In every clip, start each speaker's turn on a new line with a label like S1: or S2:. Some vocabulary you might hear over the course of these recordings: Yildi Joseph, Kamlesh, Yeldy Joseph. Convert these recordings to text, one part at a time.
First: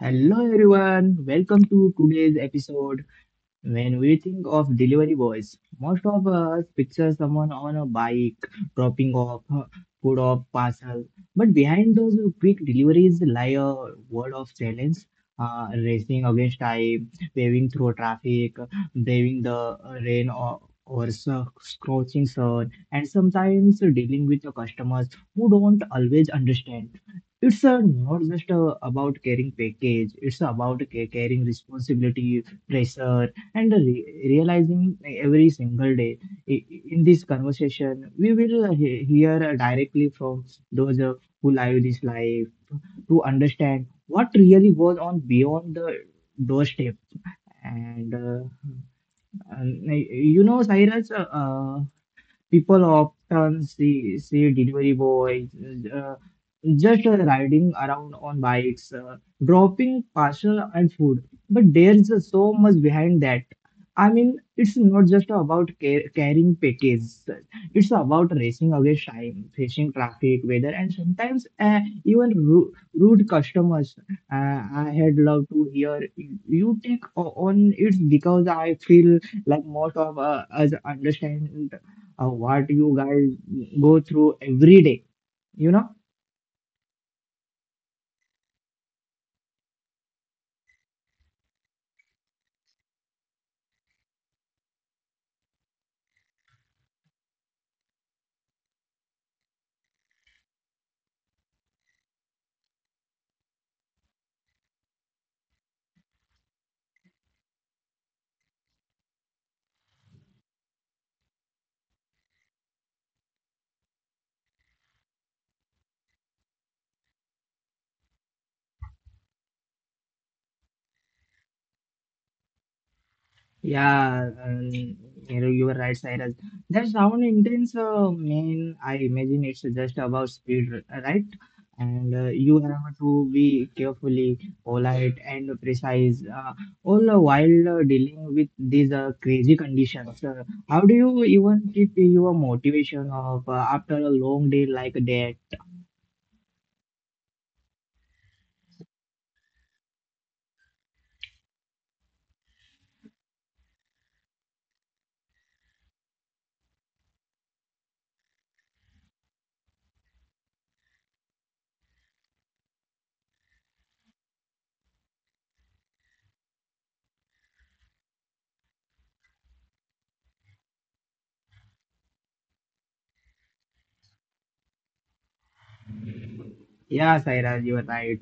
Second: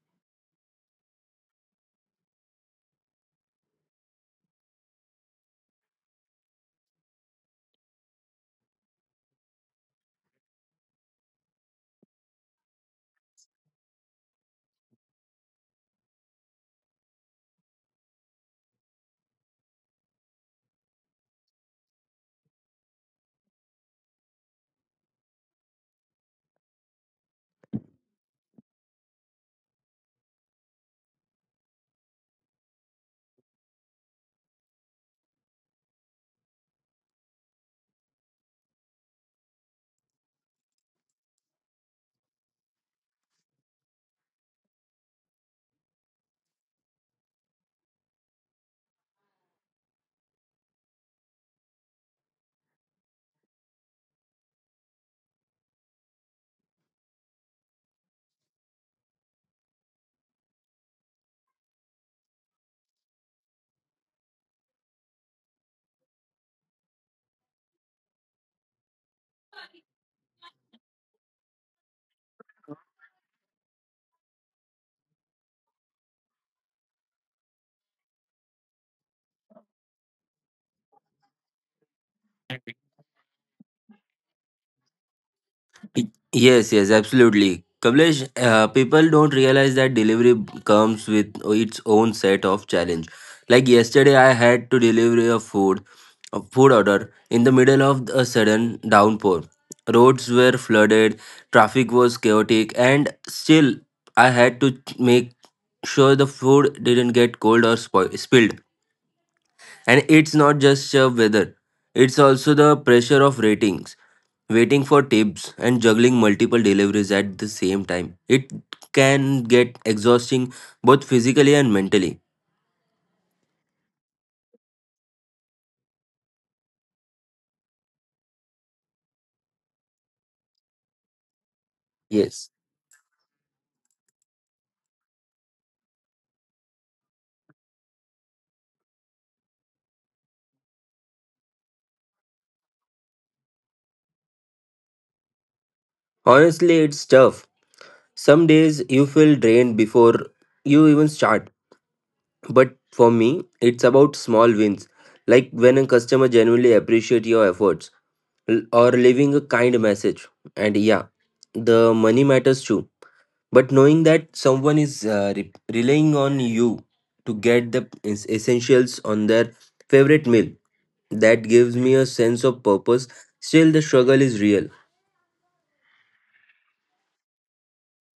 S1: Hello everyone, welcome to today's episode. When we think of delivery boys, most of us picture someone on a bike dropping off food or parcel. But behind those quick deliveries lie a world of challenge, racing against time, waving through traffic, braving the rain or scorching sun, and sometimes dealing with the customers who don't always understand. It's not just about carrying package, it's about carrying responsibility pressure and realizing every single day i- in this conversation we will hear directly from those who live this life to understand what really goes on beyond the doorstep and uh, and you know, Cyrus, people often see delivery boys, uh, just riding around on bikes, dropping parcel and food. But there's so much behind that. I mean, it's not just about carrying packages. It's about racing against time, facing traffic, weather, and sometimes even rude customers. I had loved to hear you take on it because I feel like most of us understand what you guys go through every day, you know.
S2: Yes, yes, absolutely. Kamlesh, people don't realize that comes with its own set of challenge. Like yesterday, I had to a food order in the middle of a sudden downpour. Roads were flooded, traffic was chaotic, and still I had to make sure the food didn't get cold or spoil spilled. And it's not just weather; it's also the pressure of ratings waiting for tips, and juggling multiple deliveries at the same time. It can get exhausting both physically and mentally.
S1: Yeah, you know, you were right, Cyrus, that sound intense. Mean I imagine it's just about speed, right? And
S2: Yes.
S1: you have to be carefully polite and precise, all the while dealing with these crazy conditions. How do you even keep your motivation of after a long day like that?
S2: Honestly, it's tough. Some days you feel drained before you even start. But for me, it's about small wins, like when a customer genuinely appreciates your efforts or leaving a kind message. And yeah, the money matters too, but knowing that someone is relying on you to get the essentials on their favorite meal, that gives me a sense of purpose. Still, the struggle is real.
S1: Yeah, Saira, you are right.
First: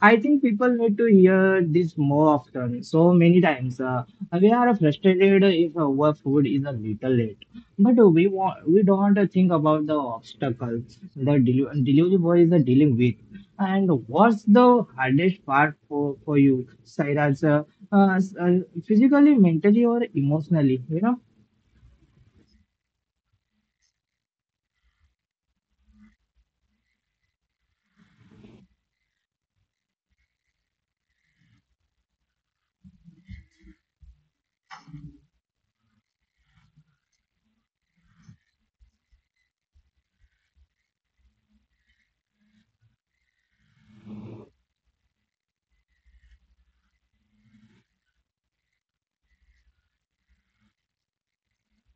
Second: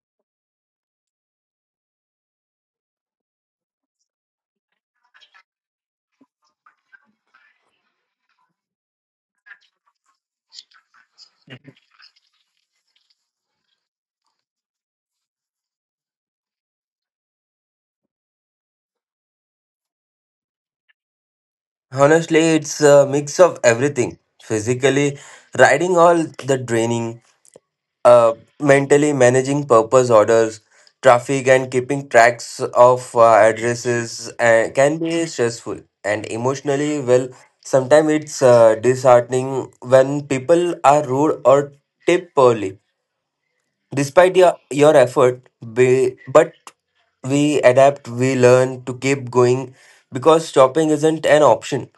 S1: I think people need to hear this more often. So many times, we are frustrated if our food is a little late, but we don't think about the obstacles the delivery boy is dealing with. And what's the hardest part for you, Saira? Uh, uh, Physically, mentally, or emotionally? You know?
S2: Honestly, it's a mix of everything. Physically, riding all, the draining. uh, Mentally managing purpose orders, traffic, and keeping tracks of addresses can be stressful. And emotionally, well, sometimes it's disheartening when people are rude or tip poorly. Despite your effort, but we adapt, we learn to keep going because stopping isn't an option.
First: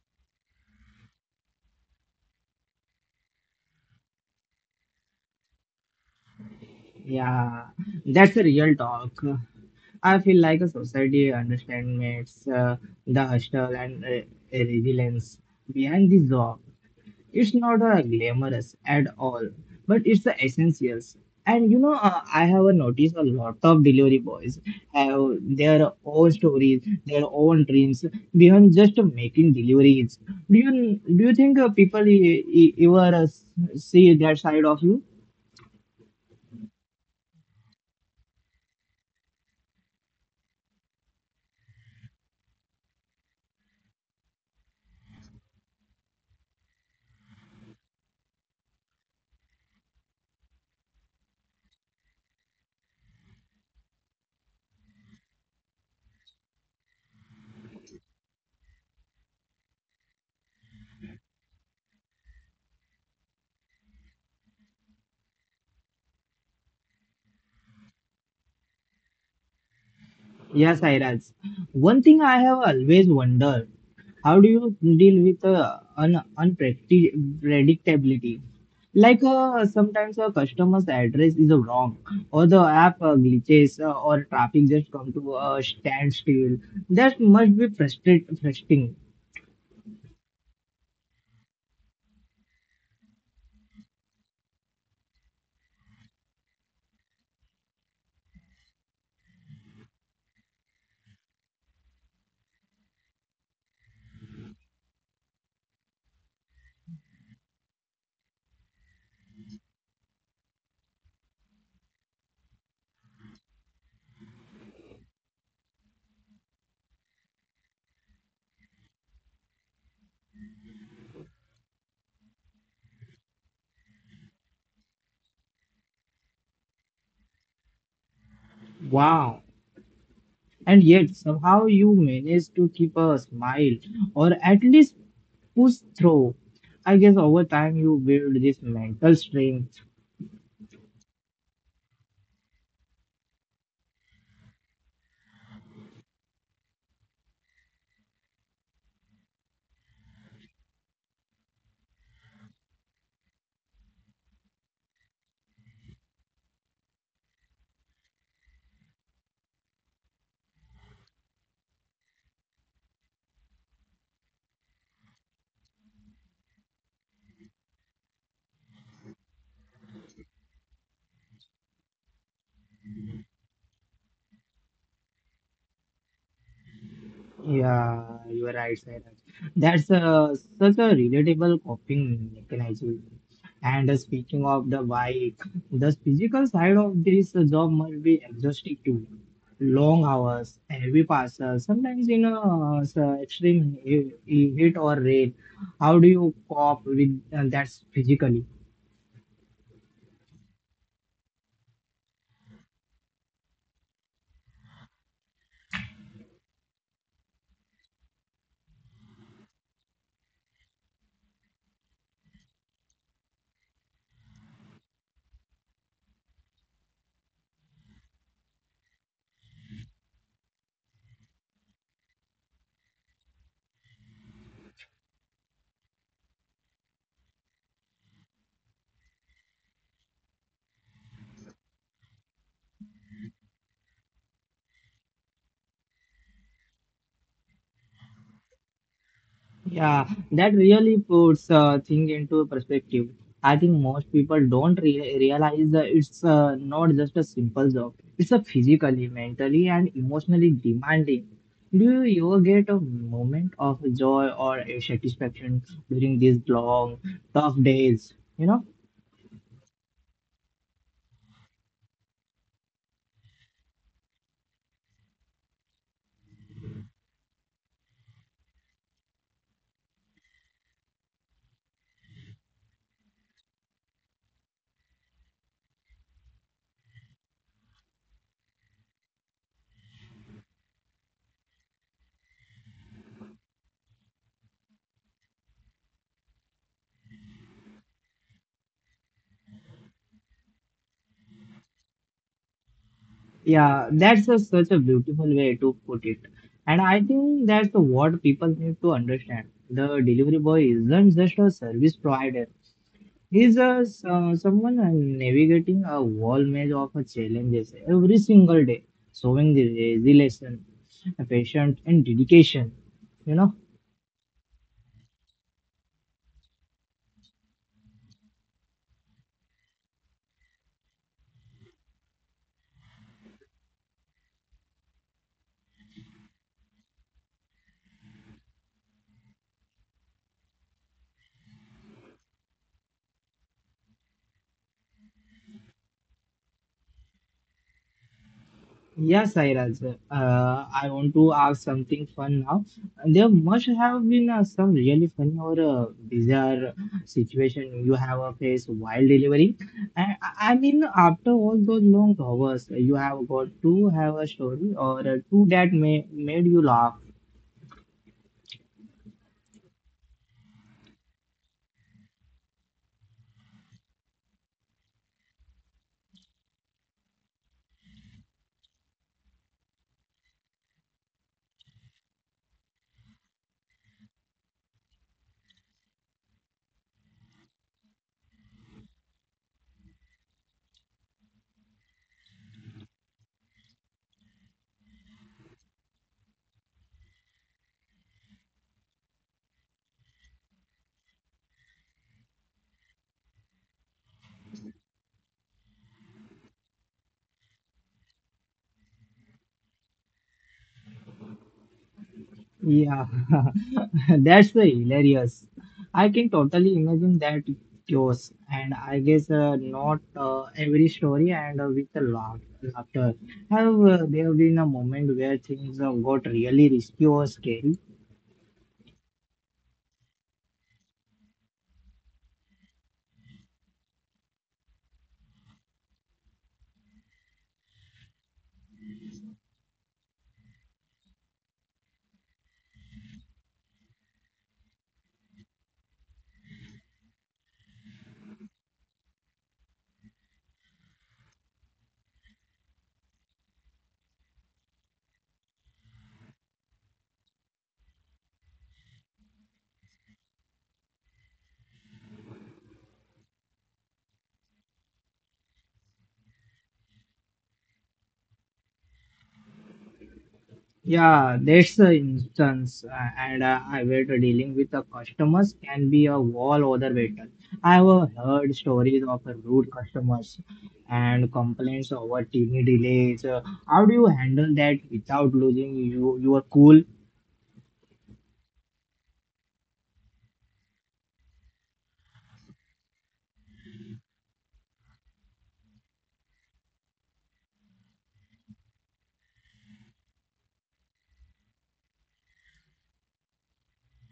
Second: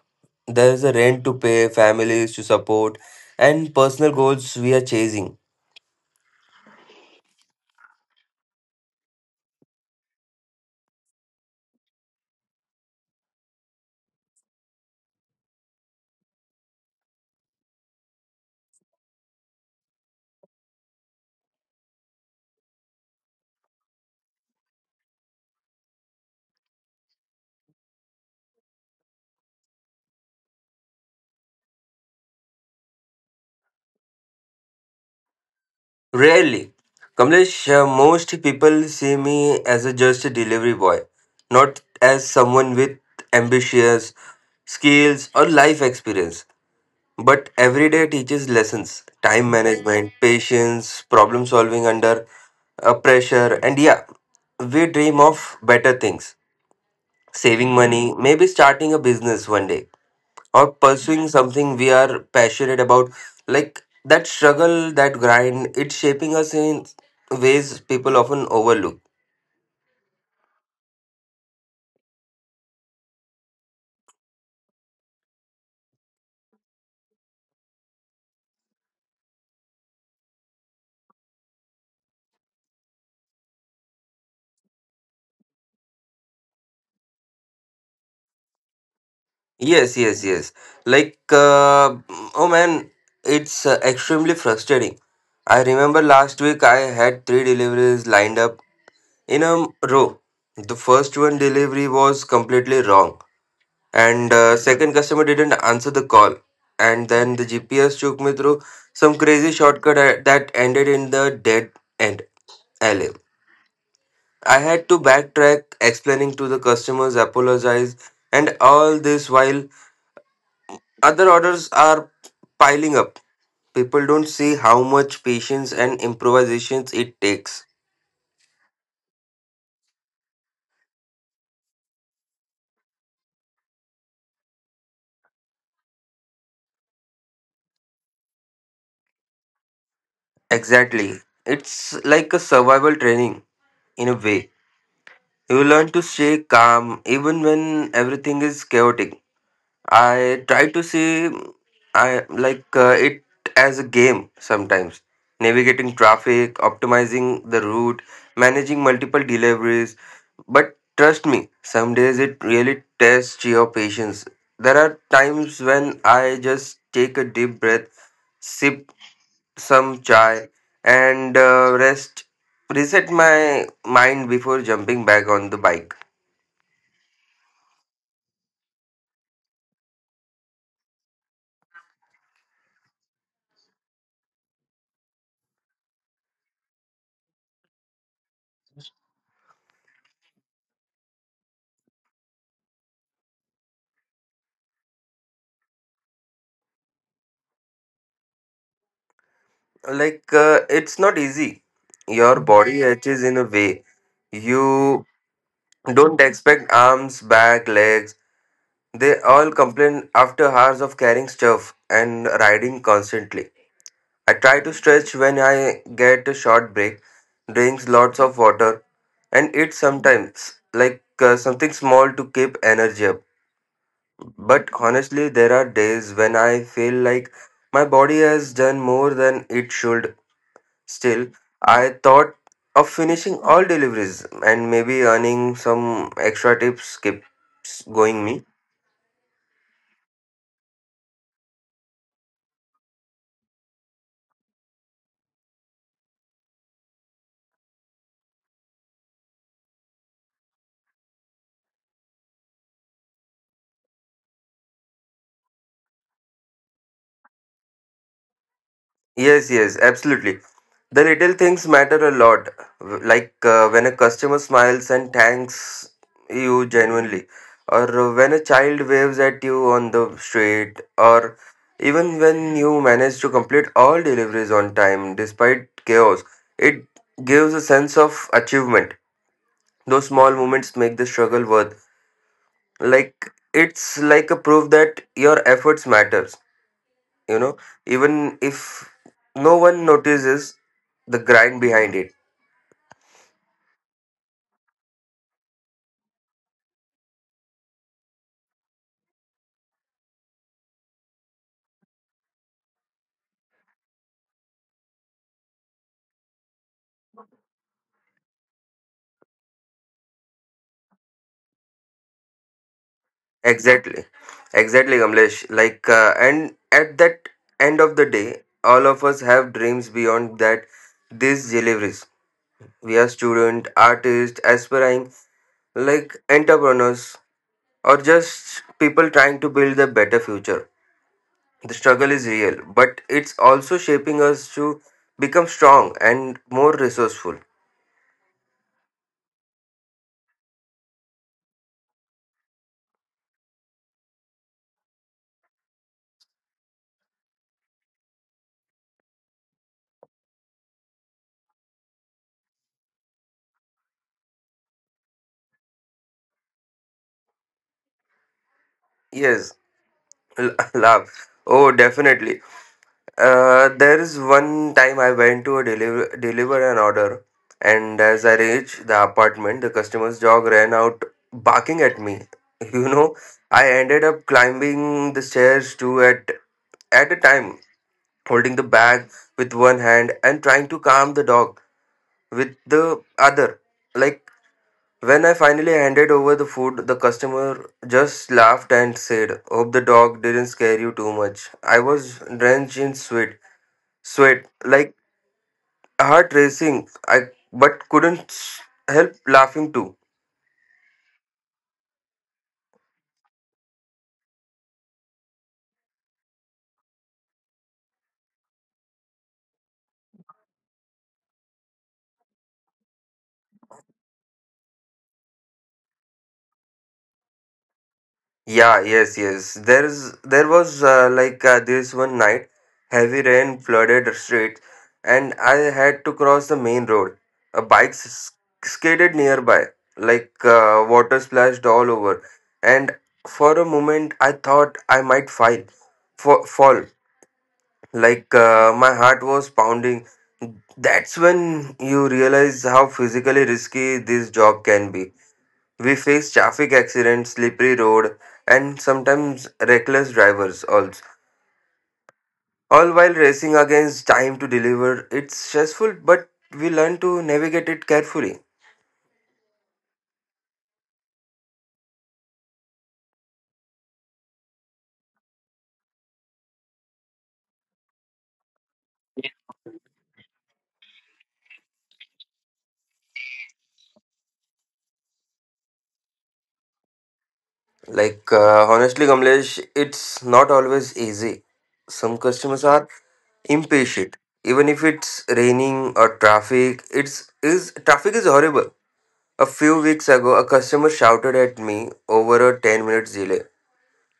S2: There is a rent to pay, families to support, and personal goals we are chasing.
S1: Yeah, that's a real talk. I feel like a society understands the hustle and resilience behind this job. It's not glamorous at all, but it's the essentials. And you know, I have noticed a lot of delivery boys have their own stories, their own dreams beyond just making deliveries. Do you think people ever see that side of you?
S2: Rarely. Kamlesh, most people see me as a just a delivery boy, not as someone with ambitions, skills, or life experience. But every day teaches lessons: time management, patience, problem solving under pressure, and yeah, we dream of better things, saving money, maybe starting a business one day, or pursuing something we are passionate about. Like that struggle, that grind, it's shaping us in ways people often overlook.
S1: Yes, Iraj. One thing I have always wondered, how do you deal with un unpredictability? Like, sometimes a customer's address is wrong, or the app glitches, or traffic just come to a standstill. That must be frustrating.
S2: Yes, yes, yes. Like, oh man, it's extremely frustrating. I remember last week I had three deliveries lined up in a row. The first one delivery was completely wrong, and second customer didn't answer the call, and then the gps took me through some crazy shortcut that ended in the dead end alley. I had to backtrack, explaining to the customers, apologize, and all this while other orders are piling up. People don't see how much patience and improvisations it takes.
S1: Wow. And yet somehow you manage to keep a smile, or at least push through. I guess over time you build this mental strength.
S2: Exactly. It's like a survival training in a way. You learn to stay calm even when everything is chaotic. I try to see, I like it as a game sometimes. Navigating traffic, optimizing the route, managing multiple deliveries. But trust me, some days it really tests your patience. There are times when I just take a deep breath, sip some chai, and rest, reset my mind before jumping back on the bike.
S1: Yeah, you are right, Sairaj. That's such a relatable coping mechanism. And speaking of the bike, the physical side of this job must be exhausting too. Long hours, heavy passes, sometimes in a extreme heat or rain. How do you cope with that physically?
S2: Like it's not easy. Your body hatches in a way you don't expect. Arms, back, legs, they all complain after hours of carrying stuff and riding constantly. I try to stretch when I get a short break, drinks lots of water, and eat sometimes like something small to keep energy up. But honestly, there are days when I feel like my body has done more than it should. Still, I thought of finishing all deliveries and maybe earning some extra tips keeps going me.
S1: Yeah, that really puts thing into perspective. I think most people don't re realize that it's not just a simple job. It's a physically, mentally, and emotionally demanding. Do you ever get a moment of joy or a satisfaction during these long, tough days? You know?
S2: Yes, yes, absolutely. The little things matter a lot. Like when a customer smiles and thanks you genuinely, or when a child waves at you on the street, or even when you manage to complete all deliveries on time despite chaos, it gives a sense of achievement. Those small moments make the struggle worth, like it's like a proof that your efforts matters, you know, even if no one notices the grind behind it.
S1: Yeah, that's a, such a beautiful way to put it. And I think that's what people need to understand. The delivery boy isn't just a service provider. He's a someone navigating a whole maze of challenges every single day, showing the resilience, patience, and dedication. You know.
S2: Exactly, exactly, Kamlesh. Like and at that end of the day, all of us have dreams beyond that, these deliveries. We are student, artist, aspiring like entrepreneurs, or just people trying to build a better future. The struggle is real, but it's also shaping us to become strong and more resourceful.
S1: Yes, Sairaj. I want to ask something fun now. There must have been some really funny or bizarre situation you have faced while delivering. I mean, after all those long hours, you have got to have a story or two that may made you laugh.
S2: Yes, love. Oh, definitely. There is one time I went to a deliver an order, and as I reached the apartment, the customer's dog ran out barking at me. You know, I ended up climbing the stairs two at a time, holding the bag with one hand and trying to calm the dog with the other. Like. When I finally handed over the food, the customer just laughed and said, "Hope the dog didn't scare you too much." I was drenched in sweat, like heart racing, but couldn't help laughing too.
S1: Yeah. That's the hilarious. I can totally imagine that chaos, and I guess not every story and with the laugh, laughter. Have there been a moment where things got really risky or scary?
S2: Yeah, yes, yes. There was like this one night, heavy rain flooded the streets, and I had to cross the main road. A skidded nearby, like water splashed all over, and for a moment I thought I fall. Like my heart was pounding. That's when you realize how physically risky this job can be. We face traffic accidents, slippery road, and sometimes reckless drivers also. All while racing against time to deliver. It's stressful, but we learn to navigate it carefully.
S1: Yeah, that's the instance, and I wait dealing with the customers can be a wall other battle. I have heard stories of rude customers and complaints over TV delays. How do you handle that without losing you, your cool?
S2: Like honestly, Kamlesh, it's not always easy. Some customers are impatient, even if it's raining or traffic. It's is traffic is horrible. A few weeks ago, a customer shouted at me over a 10 minutes delay.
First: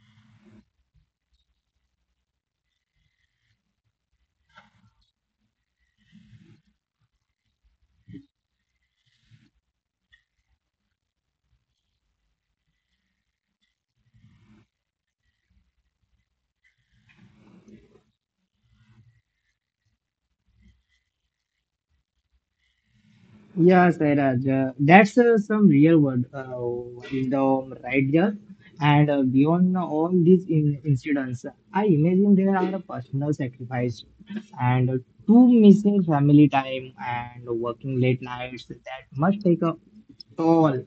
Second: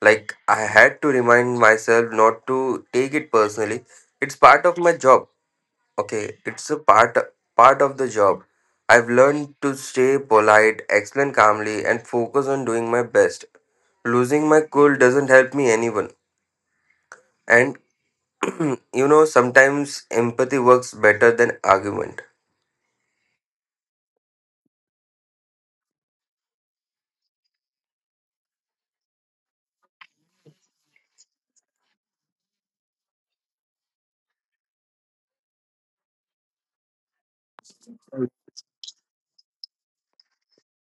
S2: Like, I had to remind myself not to take it personally. It's part of my job. Okay, it's a part of the job. I've learned to stay polite, explain calmly, and focus on doing my best. Losing my cool doesn't help me anyone. And you know, sometimes empathy works better than argument.
S1: Yeah, Sairaj, that's some real world wisdom right there. And beyond all these incidents, I imagine there are personal sacrifice and two missing family time and working late nights that must take a toll.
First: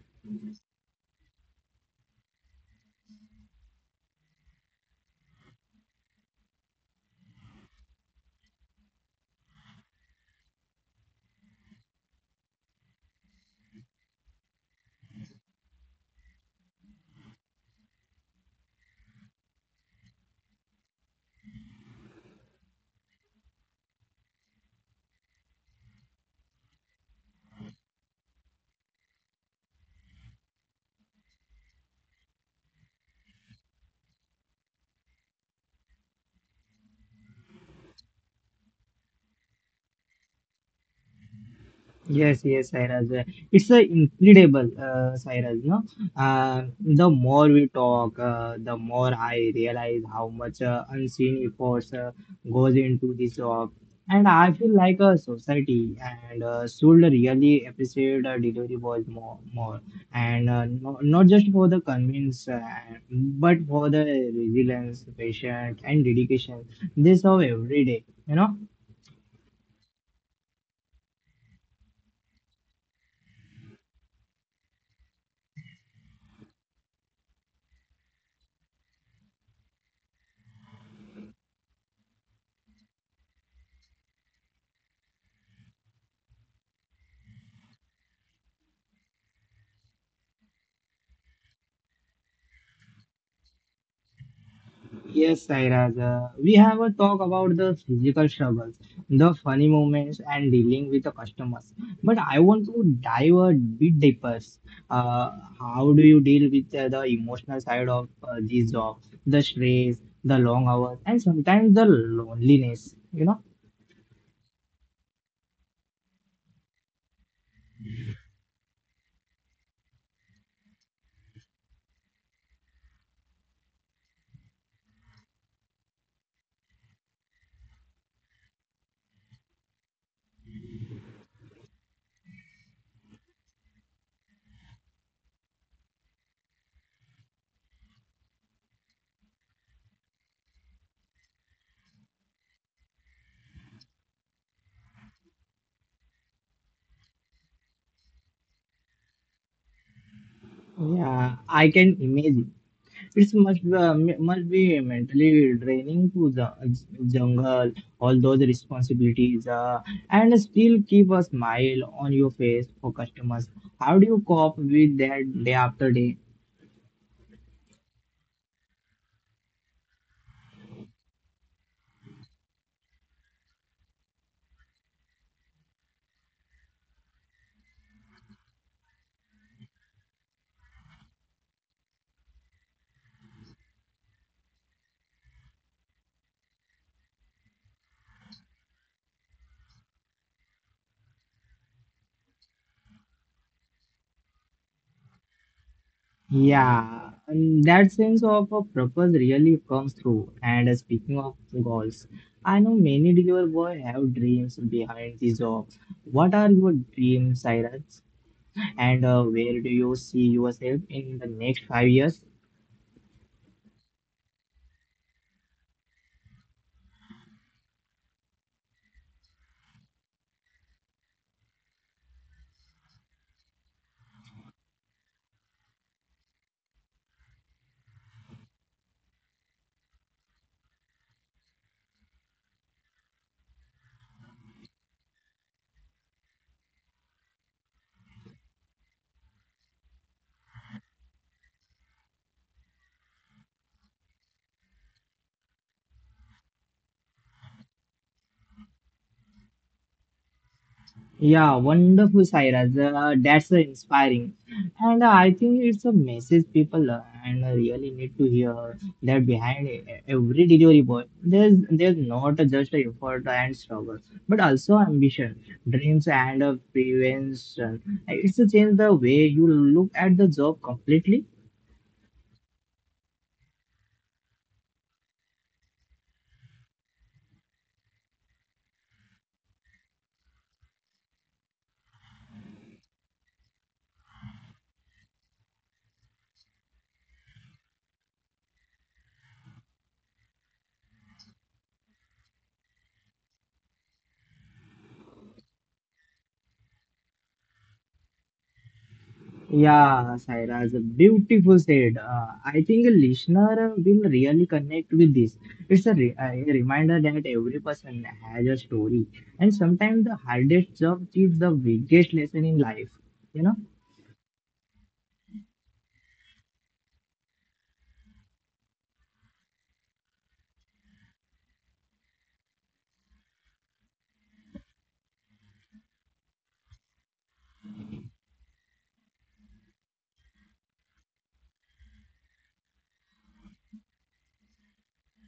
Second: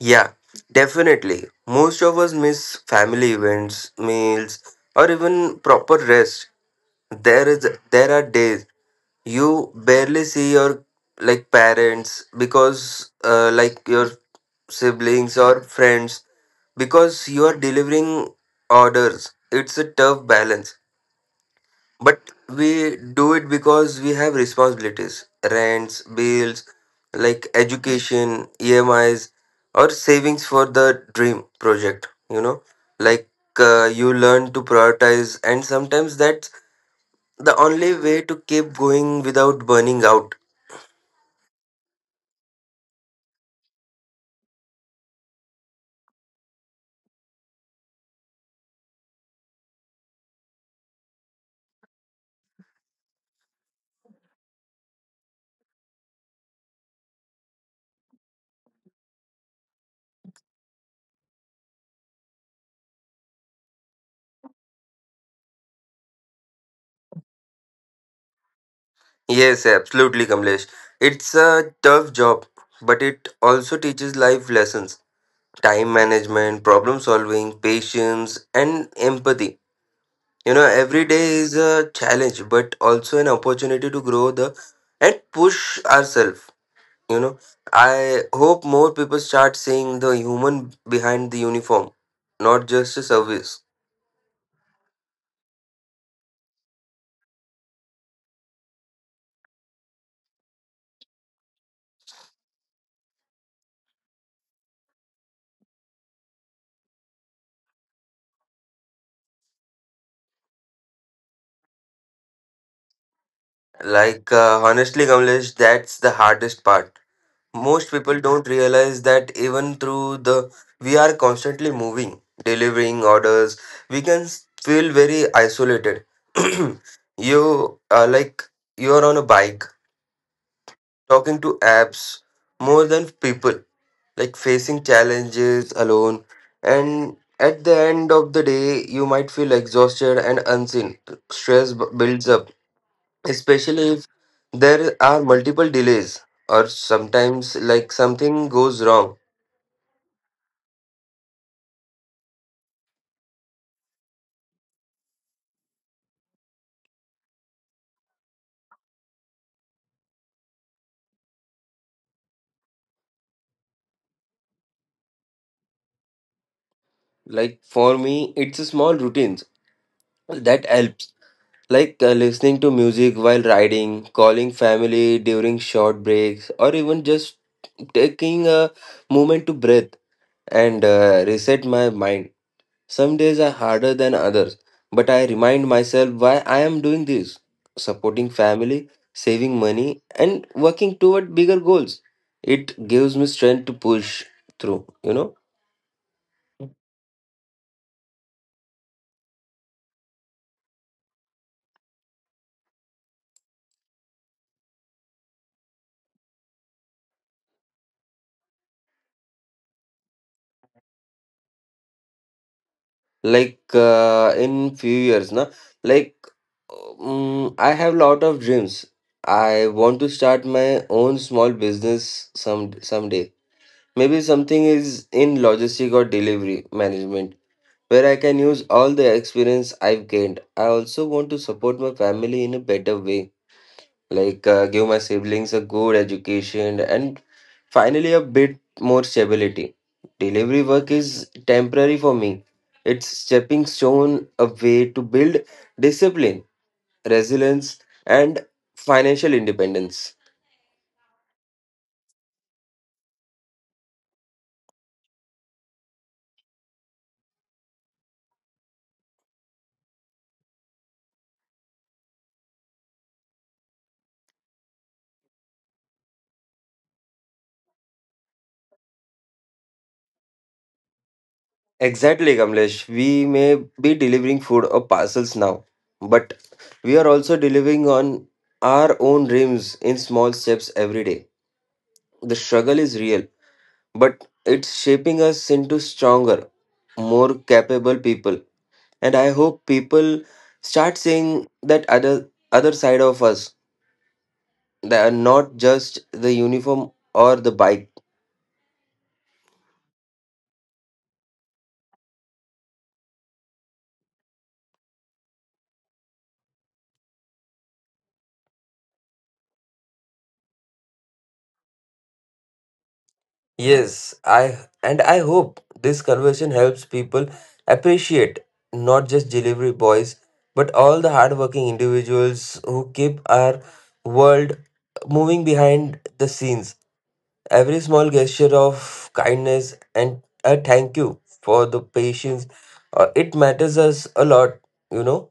S2: Yeah, definitely. Most of us miss family events, meals, or even proper rest. There are days you barely see your like parents because like your siblings or friends, because you are delivering orders. It's a tough balance, but we do it because we have responsibilities: rents, bills, like education emis, or savings for the dream project, you know. Like you learn to prioritize, and sometimes that's the only way to keep going without burning out.
S1: Yes, Cyrus. It's incredible, Cyrus. No, the more we talk, the more I realize how much unseen efforts goes into this job, and I feel like a society and should really appreciate delivery boys more, and no, not just for the convenience, but for the resilience, patience, and dedication they serve every day. You know.
S2: Yes, absolutely, Kamlesh. It's a tough job, but it also teaches life lessons: time management, problem solving, patience, and empathy. You know, every day is a challenge, but also an opportunity to grow the and push ourselves. You know, I hope more people start seeing the human behind the uniform, not just a service.
S1: Yes, Sairaj. We have a talk about the physical struggles, the funny moments, and dealing with the customers. But I want to dive a bit deeper. Uh, how do you deal with the emotional side of this job? The stress, the long hours, and sometimes the loneliness. You know?
S2: Like, honestly, Kamlesh, that's the hardest part. Most people don't realize that even through the, we are constantly moving, delivering orders, we can feel very isolated. You are like you are on a bike, talking to apps more than people, like facing challenges alone, and at the end of the day, you might feel exhausted and unseen. Builds up, especially if there are multiple delays or sometimes like something goes wrong.
S1: Yeah, I can imagine. It must be, must be mentally draining to the jungle, all those responsibilities, and still keep a smile on your face for customers. How do you cope with that day after day?
S2: Like for me, it's a small routines that helps. Like listening to music while riding, calling family during short breaks, or even just taking a moment to breathe and reset my mind. Some days are harder than others, but I remind myself why I am doing this. Supporting family, saving money, and working toward bigger goals. It gives me strength to push through, you know.
S1: Yeah, and that sense of a purpose really comes through. And speaking of goals, I know many delivery boys have dreams behind these jobs. What are your dreams, Cyrus? And where do you see yourself in the next 5 years?
S2: Like in few years na, like I have lot of dreams. I want to start my own small business someday. Maybe something is in logistic or delivery management, where I can use all the experience I've gained. I also want to support my family in a better way, like give my siblings a good education and finally a bit more stability. Delivery work is temporary for me. It's stepping stone, a way to build discipline, resilience, and financial independence.
S1: Yeah, wonderful, Sairaj. That's inspiring. And I think it's a message people and really need to hear that behind every delivery boy, there's not just effort and struggle, but also ambition, dreams, and prevention. It's to change the way you look at the job completely.
S2: Exactly, Kamlesh. We may be delivering food or parcels now, but we are also delivering on our own dreams in small steps every day. The struggle is real, but it's shaping us into stronger, more capable people. And I hope people start seeing that other side of us. They are not just the uniform or the bike.
S1: Yeah, Sairaj, beautiful said. I think a listener will really connect with this. It's a reminder that every person has a story, and sometimes the hardest job is the biggest lesson in life. You know.
S2: Yes, I and I hope this conversation helps people appreciate not just delivery boys, but all the hardworking individuals who keep our world moving behind the scenes. Every small gesture of kindness and a thank you for the patience, it matters us a lot. You know,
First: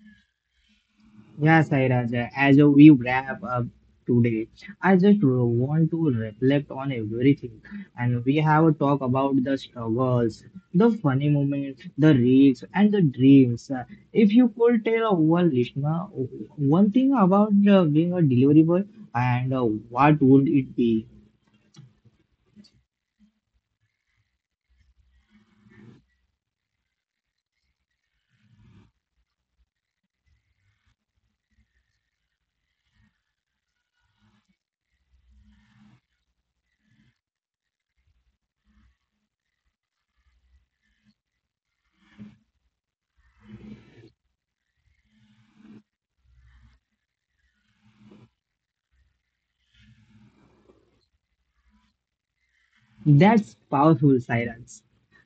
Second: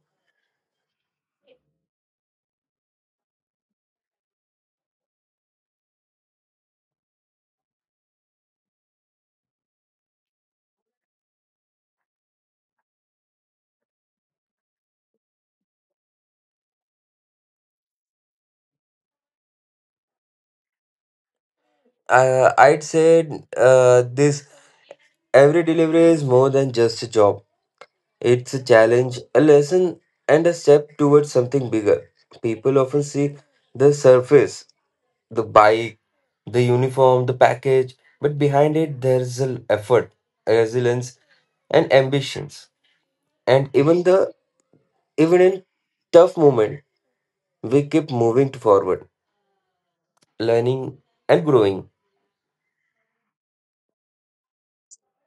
S1: Yeah, Sairaj, as we wrap up today, I just want to reflect on everything. And we have talked about the struggles, the funny moments, the risks, and the dreams. If you could tell our listener one thing about being a delivery boy, and what would it be?
S2: I'd say this: every delivery is more than just a job. It's a challenge, a lesson, and a step towards something bigger. People often see the surface, the bike, the uniform, the package, but behind it there's an effort, resilience, and ambitions. And even in tough moment, we keep moving forward, learning and growing.
S1: That's powerful silence.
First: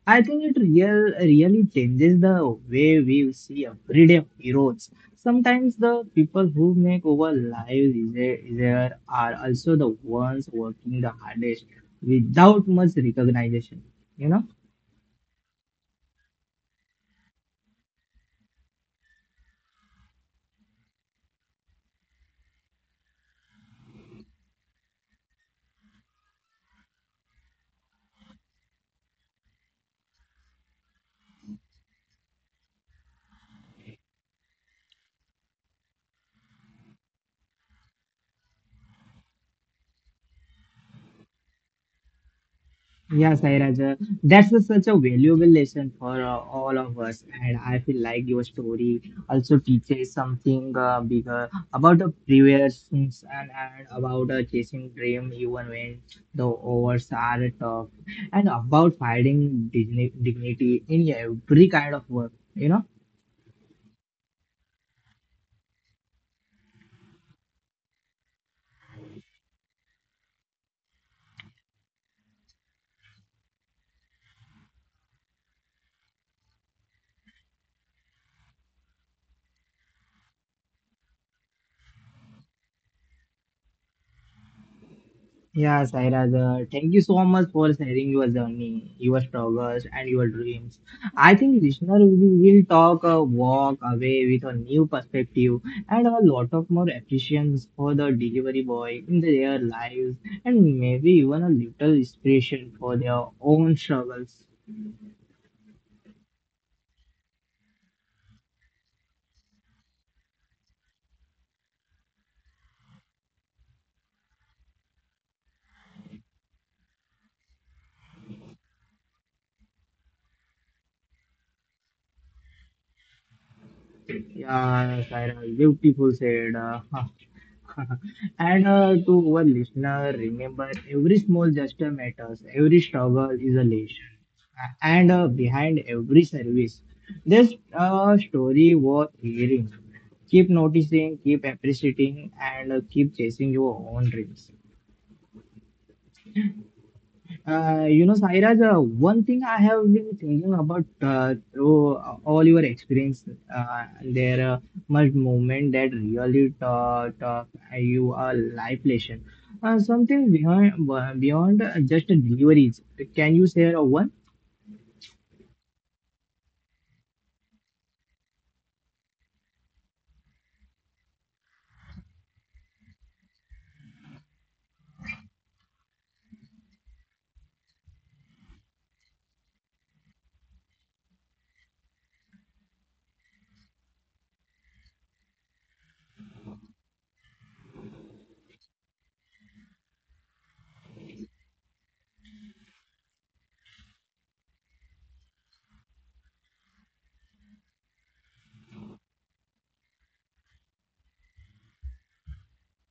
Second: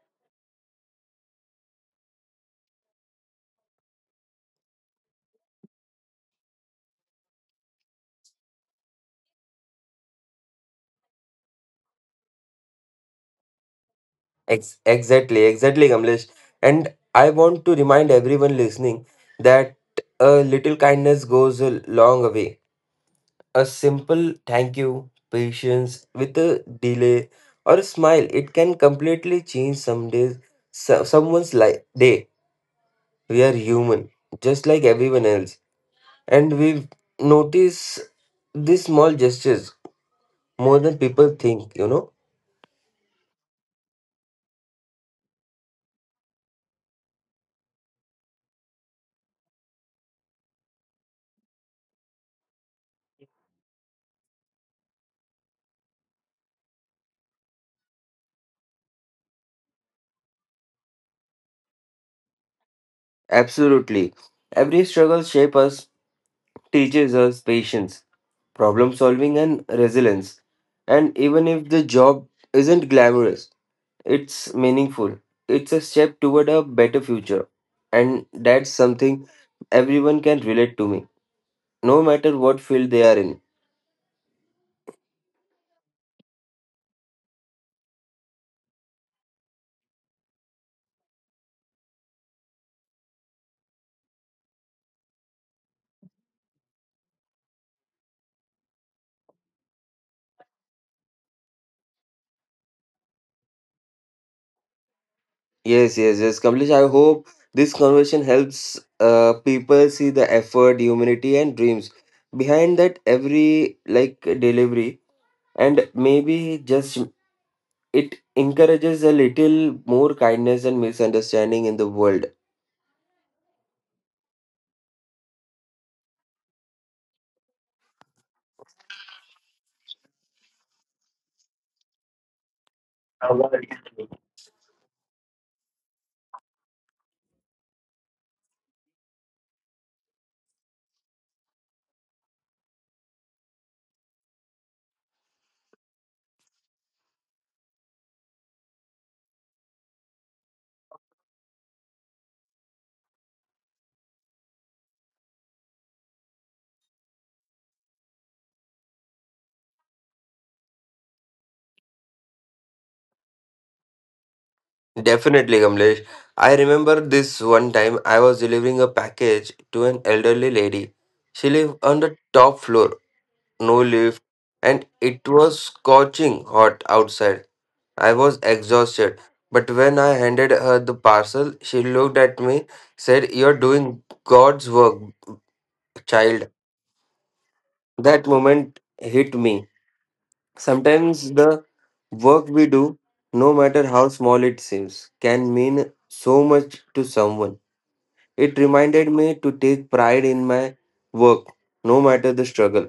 S1: I think it really changes the way we see everyday heroes. Sometimes the people who make our lives easier are also the ones working the hardest without much recognition, you know?
S2: Exactly, exactly, Kamlesh. And I want to remind everyone listening that a little kindness goes a long way. A simple thank you, patience with a delay, or a smile, it can completely change someone's life day. We are human, just like everyone else, and we notice these small gestures more than people think.
S1: Yeah, Sairaj, that's a, such a valuable lesson for all of us, and I feel like your story also teaches something bigger about the previous things and about chasing dream even when the odds are tough, and about finding dignity in every kind of work. You know.
S2: Absolutely, every struggle shapes us, teaches us patience, problem solving, and resilience. And even if the job isn't glamorous, it's meaningful. It's a step toward a better future. And that's something everyone can relate to me, no matter what field they are in.
S1: Yeah, Sairaj, thank you so much for sharing your journey, your struggles, and your dreams. I think listener will walk away with a new perspective and a lot of more appreciations for the delivery boy in their lives, and maybe even a little inspiration for their own struggles.
S2: Yes, yes, yes, Kamlesh. I hope this conversation helps people see the effort, humanity, and dreams behind that every like delivery, and maybe just it encourages a little more kindness and misunderstanding in the world.
S1: Yeah, Saira, beautiful said. And to our listener, remember every small gesture matters, every struggle is a leash. And behind every service, there's a story worth hearing. Keep noticing, keep appreciating, and keep chasing your own dreams. You know, Sairaj, one thing I have been thinking about through all your experience, there much moment that really taught you a life lesson. Something beyond just deliveries. Can you share a one?
S2: Definitely, Kamlesh. I remember this one time I was delivering a package to an elderly lady. She lived on the top floor, no lift, and it was scorching hot outside. I was exhausted, but when I handed her the parcel, she looked at me, said, "You're doing God's work, child." That moment hit me. Sometimes the work we do, no matter how small it seems, can mean so much to someone. It reminded me to take pride in my work, no matter the struggle.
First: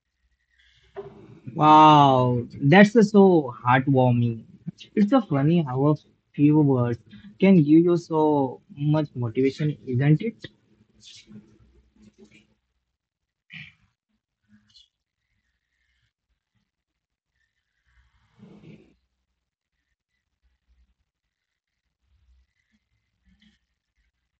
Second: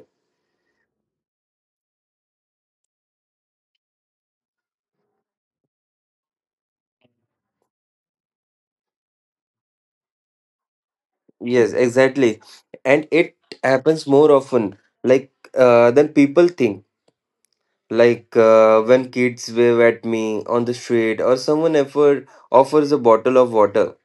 S1: Wow, that's so heartwarming. It's so funny how a few words can give you so much motivation, isn't it?
S2: Yes, exactly. And it happens more often, like than people think. When kids wave at me on the street, or someone effort offers a bottle of water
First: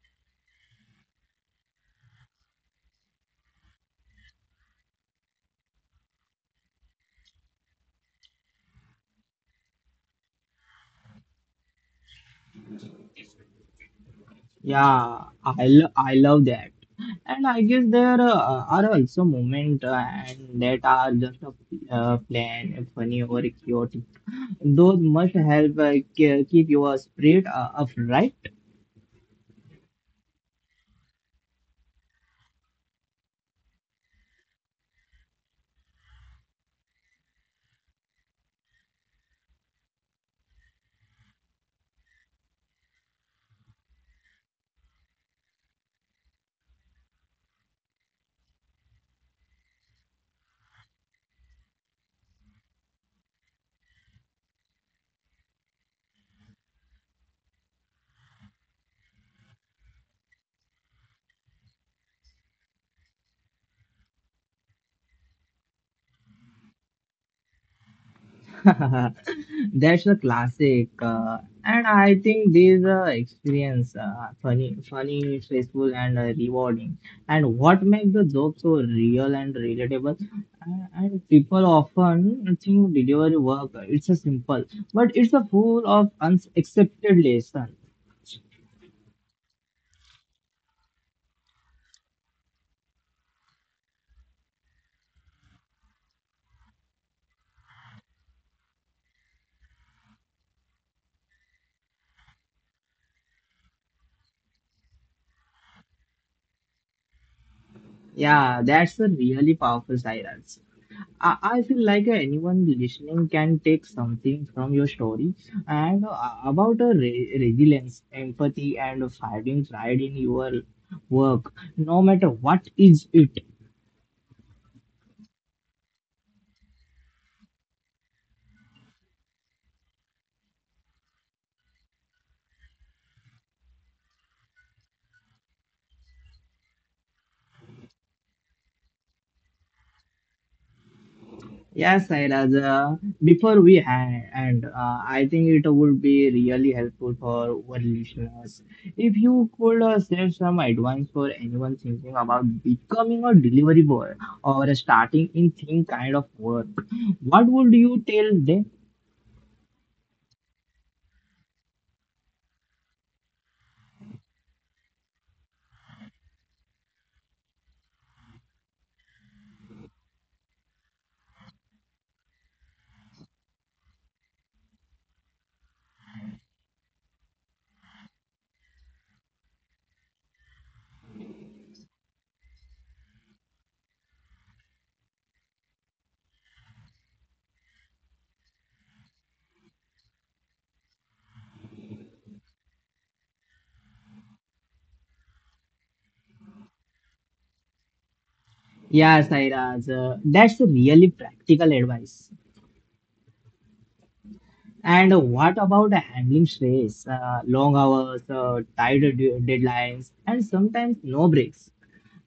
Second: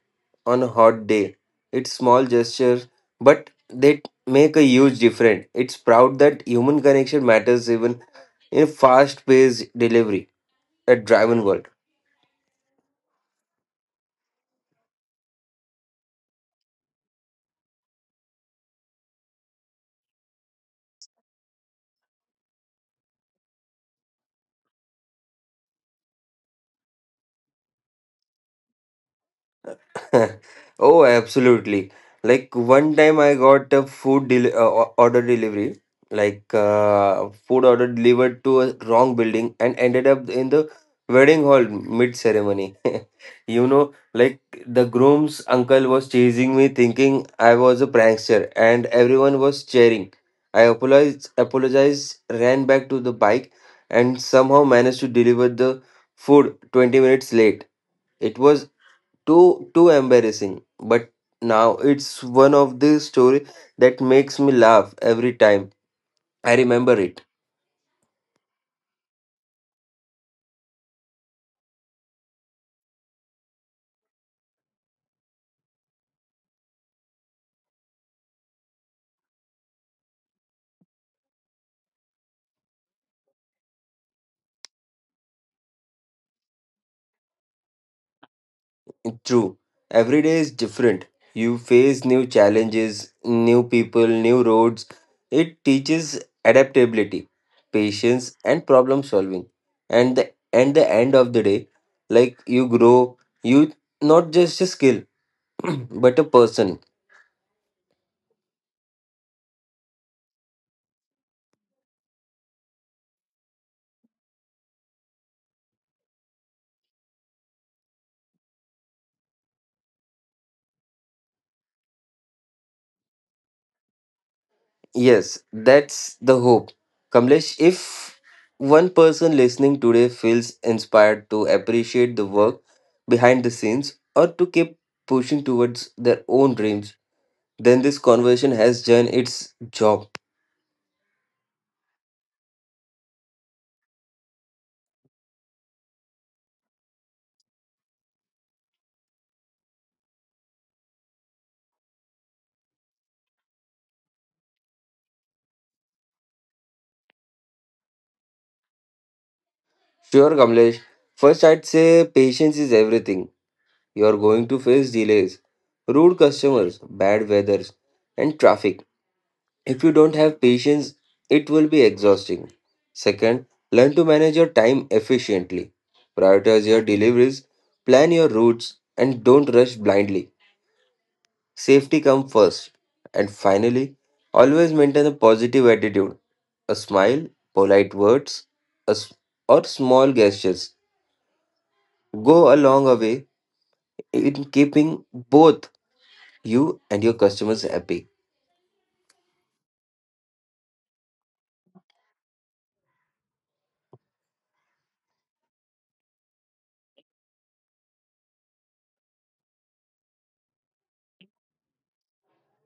S2: on a hot day. It's small gestures, but they make a huge difference. It's proud that human connection matters even in fast-paced delivery at driven world.
S1: Yeah, I love that, and I guess there are also moments and that are just a plan, funny or chaotic. Those must help keep your spirit up.
S2: Oh, absolutely. Like one time I got a order delivery, food order delivered to a wrong building and ended up in the wedding hall mid ceremony. You know, like the groom's uncle was chasing me thinking I was a prankster and everyone was cheering. I apologized, ran back to the bike and somehow managed to deliver the food 20 minutes late. It was too embarrassing, but now it's one of the story that makes me laugh every time I remember it.
S1: That's a classic, and I think these experience funny, funny, stressful, and rewarding. And what makes the job so real and relatable? And people often think delivery work it's a simple, but it's a full of unaccepted lesson.
S2: True, every day is different. You face new challenges, new people, new roads. It teaches adaptability, patience, and problem solving. And the end of the day, like you grow, you not just a skill, but a person.
S1: Yeah, that's a really powerful silence. I feel like anyone listening can take something from your story and about resilience, empathy, and finding pride in your work, no matter what is it.
S2: Yes, that's the hope. Kamlesh, if one person listening today feels inspired to appreciate the work behind the scenes or to keep pushing towards their own dreams, then this conversation has done its job.
S1: Yes, Sairaja, before we end, I think it would be really helpful for our listeners if you could share some advice for anyone thinking about becoming a delivery boy or starting in thin kind of work. What would you tell them?
S2: Sure, Kamlesh. First, I'd say patience is everything. You're going to face delays, rude customers, bad weathers, and traffic. If you don't have patience, it will be exhausting. Second, learn to manage your time efficiently. Prioritize your deliveries, plan your routes, and don't rush blindly. Safety comes first. And finally, always maintain a positive attitude. A smile, polite words, a s- or small gestures go a long way in keeping both you and your customers happy.
S1: Yeah, Sairaj, that's really practical advice. And what about handling stress, long hours, uh, tight deadlines, and sometimes no breaks?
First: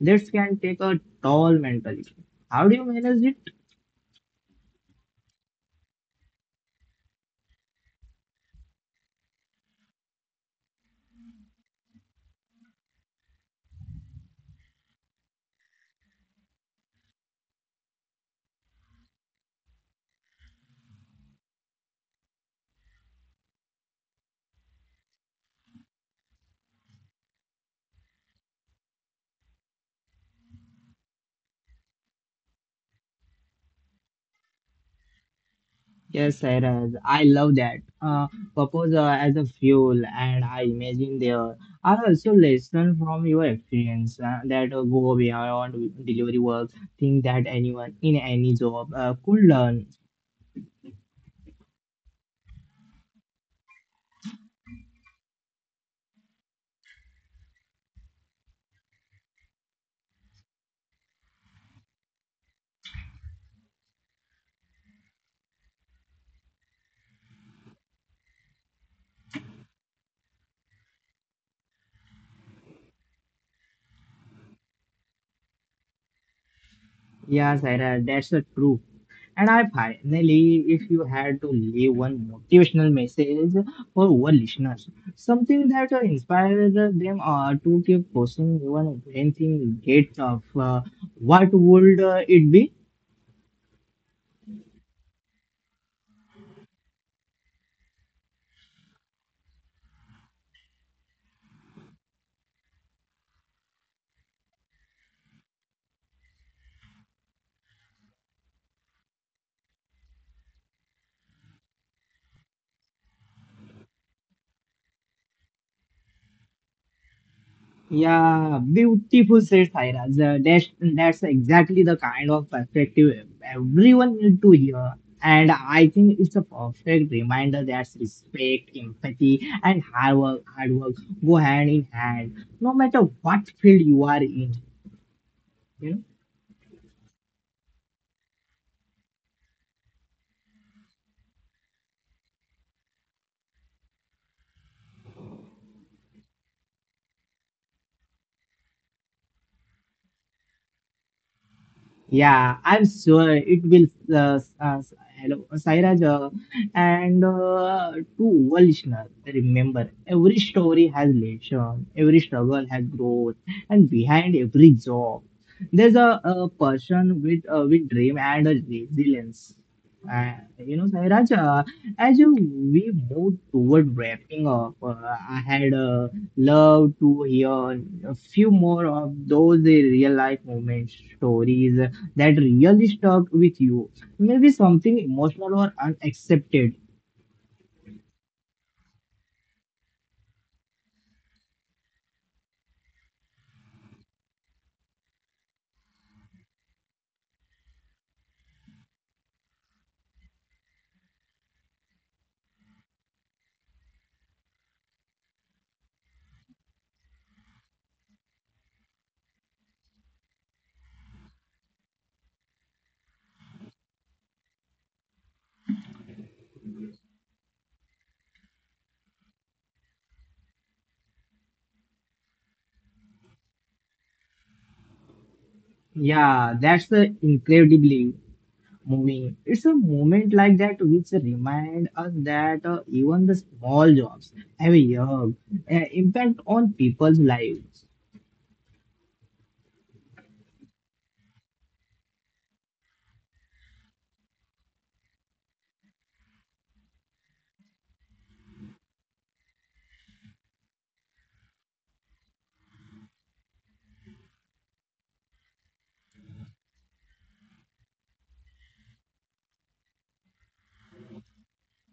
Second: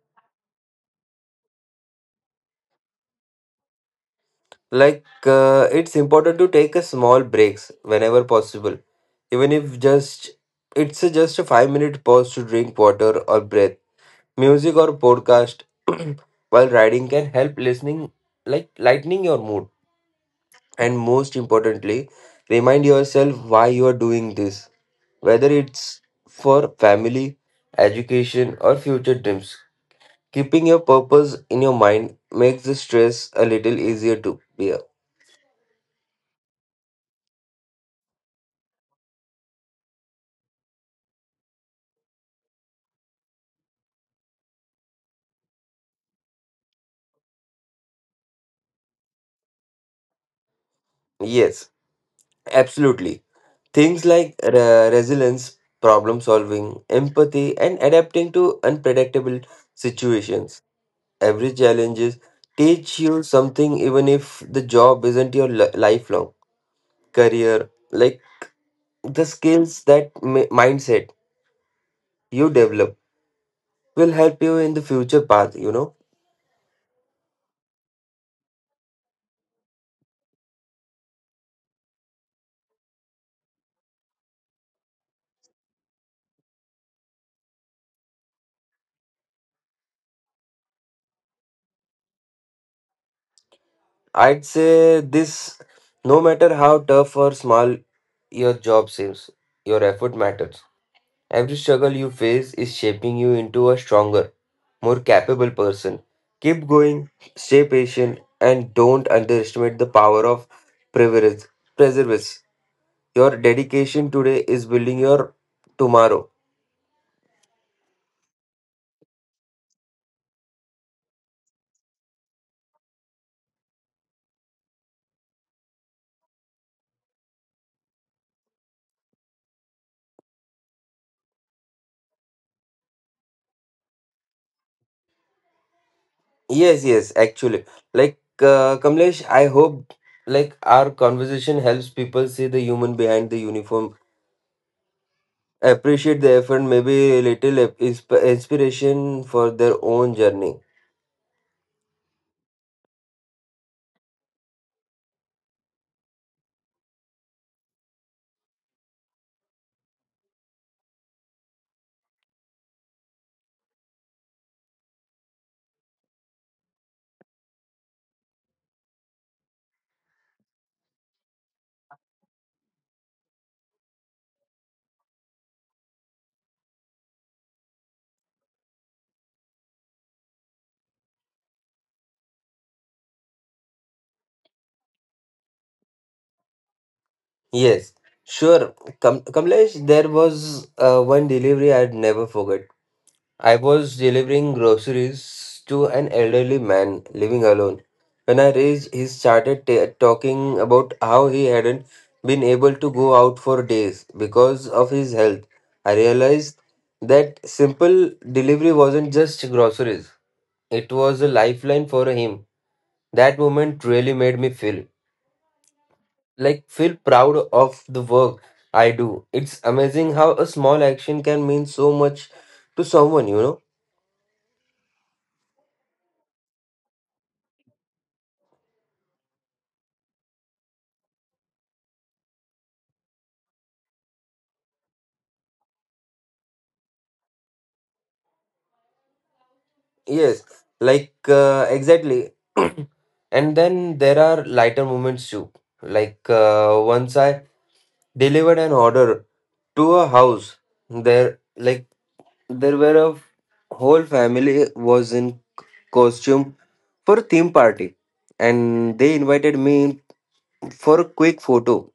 S1: This can take a toll mentally. How do you manage it?
S2: It's important to take a small breaks whenever possible, even if just it's a, just a 5 minute pause to drink water or breath. Music or podcast while riding can help listening, like lightening your mood. And most importantly, remind yourself why you are doing this, whether it's for family, education, or future dreams. Keeping your purpose in your mind makes the stress a little easier to bear.
S1: Yes, Sairaj, I love that. Purpose as a fuel, and I imagine there are also lessons from your experience that go beyond delivery work, things that anyone in any job could learn.
S2: Yes. Absolutely. Things like resilience, problem solving, empathy, and adapting to unpredictable situations. Every challenges teach you something, even if the job isn't your lifelong career. Like the skills that mindset you develop will help you in the future path.
S1: Yeah, Saira, that's the truth. And I finally, if you had to leave one motivational message for our listeners, something that inspires them to keep pushing even when things get tough, what would it be?
S2: I'd say this. No matter how tough or small your job seems, your effort matters. Every struggle you face is shaping you into a stronger, more capable person. Keep going, stay patient, and don't underestimate the power of preservance. Preservance. Your dedication today is building your tomorrow.
S1: Yeah, beautiful said, Cyrus. That's exactly the kind of perspective everyone needs to hear. And I think it's a perfect reminder that respect, empathy, and hard work go hand in hand, no matter what field you are in.
S2: Yes, yes, actually. Kamlesh, I hope like our conversation helps people see the human behind the uniform, appreciate the effort, maybe a little inspiration for their own journey.
S1: Yeah, I'm sure it will. Uh, uh, Hello, Sairaj, and to our listeners, remember every story has lesson, every struggle has growth, and behind every job, there's a person with dream and a resilience. You know, Sairaj, uh, we move toward wrapping up, I had loved to hear a few more of those real life moment stories that really stuck with you. Maybe something emotional or unaccepted.
S2: Yes, sure. Kamlesh, there was one delivery I'd never forget. I was delivering groceries to an elderly man living alone. When I reached, he started ta talking about how he hadn't been able to go out for days because of his health. I realized that simple delivery wasn't just groceries, it was a lifeline for him. That moment really made me feel proud of the work I do. It's amazing how a small action can mean so much to someone,
S1: Yeah, that's incredibly moving. It's a moment like that which remind us that even the small jobs have a impact on people's lives.
S2: Yes, exactly. And then there are lighter moments too. Once I delivered an order to a house there like there were a whole family was in costume for a theme party and they invited me for a quick photo.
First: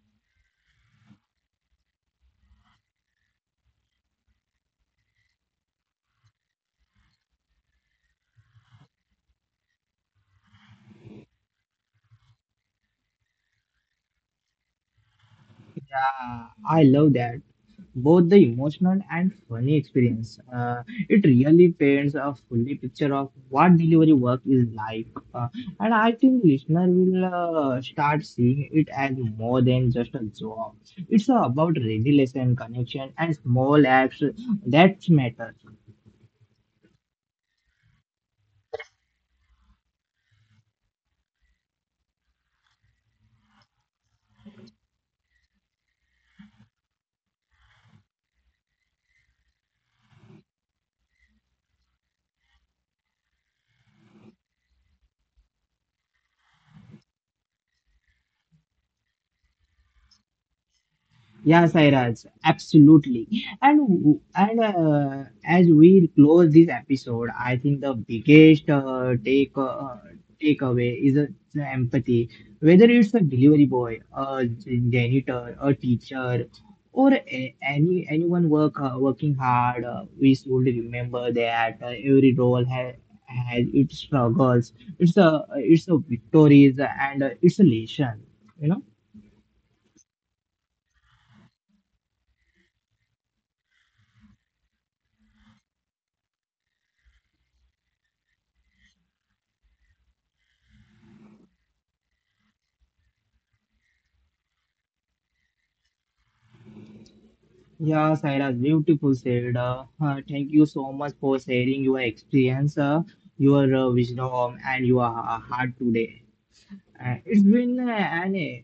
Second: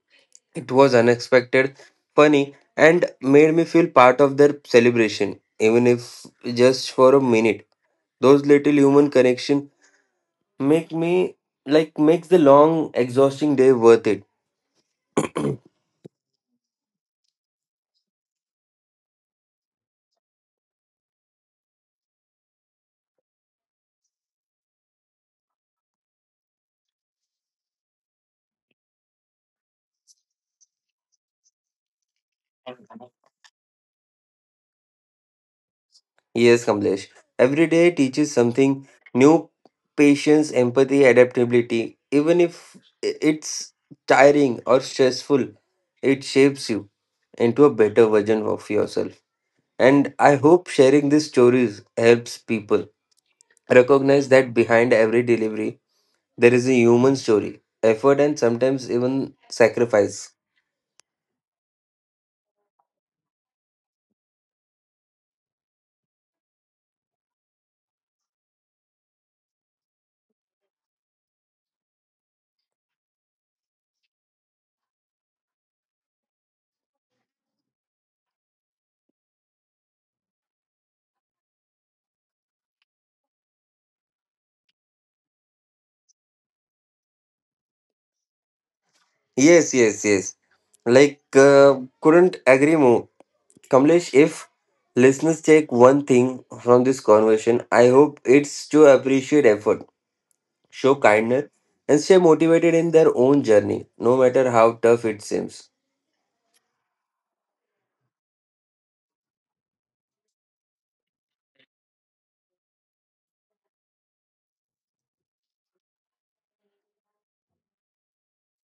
S2: It was unexpected, funny, and made me feel part of their celebration, even if just for a minute. Those little human connection make me like makes the long, exhausting day worth it.
S1: Yeah, I love that. Both the emotional and funny experience. It really paints a fully picture of what delivery work is like, uh, and I think listener will start seeing it as more than just a job. It's about resilience and connection and small acts that matter.
S2: Yes, Kamlesh. Every day teaches something new: patience, empathy, adaptability. Even if it's tiring or stressful, it shapes you into a better version of yourself. And I hope sharing these stories helps people recognize that behind every delivery, there is a human story, effort, and sometimes even sacrifice.
S1: Yeah, Sairaj, absolutely. And as we close this episode, I think the biggest takeaway is the empathy. Whether it's a delivery boy, a janitor, a teacher, or a, any anyone working hard, we should remember that every role has its struggles, it's a victories, and it's a lesson. You know.
S2: Yes, yes, yes. Couldn't agree more. Kamlesh, if listeners take one thing from this conversation, I hope it's to appreciate effort, show kindness, and stay motivated in their own journey, no matter how tough it seems.
S1: Yeah, Saira, beautiful said. Thank you so much for sharing your experience, your wisdom, and your heart today. It's been an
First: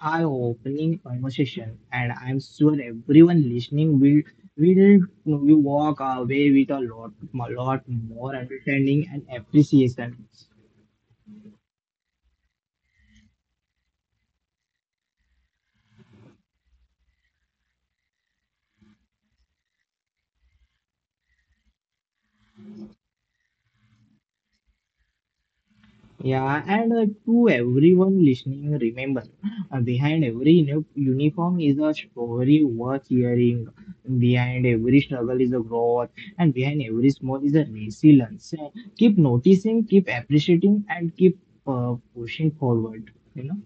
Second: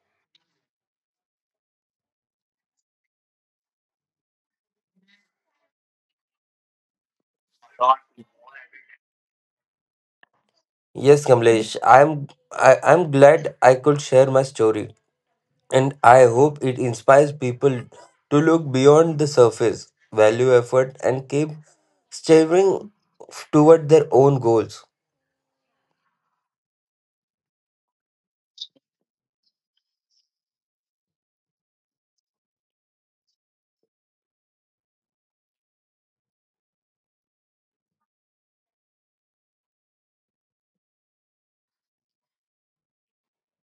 S1: eye-opening conversation, and I'm sure everyone listening will will walk away with a lot more understanding and appreciation.
S2: Yes, Kamlesh, I'm glad I could share my story and I hope it inspires people to look beyond the surface, value effort, and keep striving toward their own goals.
S1: Yeah, and to everyone listening, remember uh, behind every uniform is a story worth hearing. Behind every struggle is a growth, and behind every small is a resilience. Keep noticing, keep appreciating, and keep pushing forward. You know.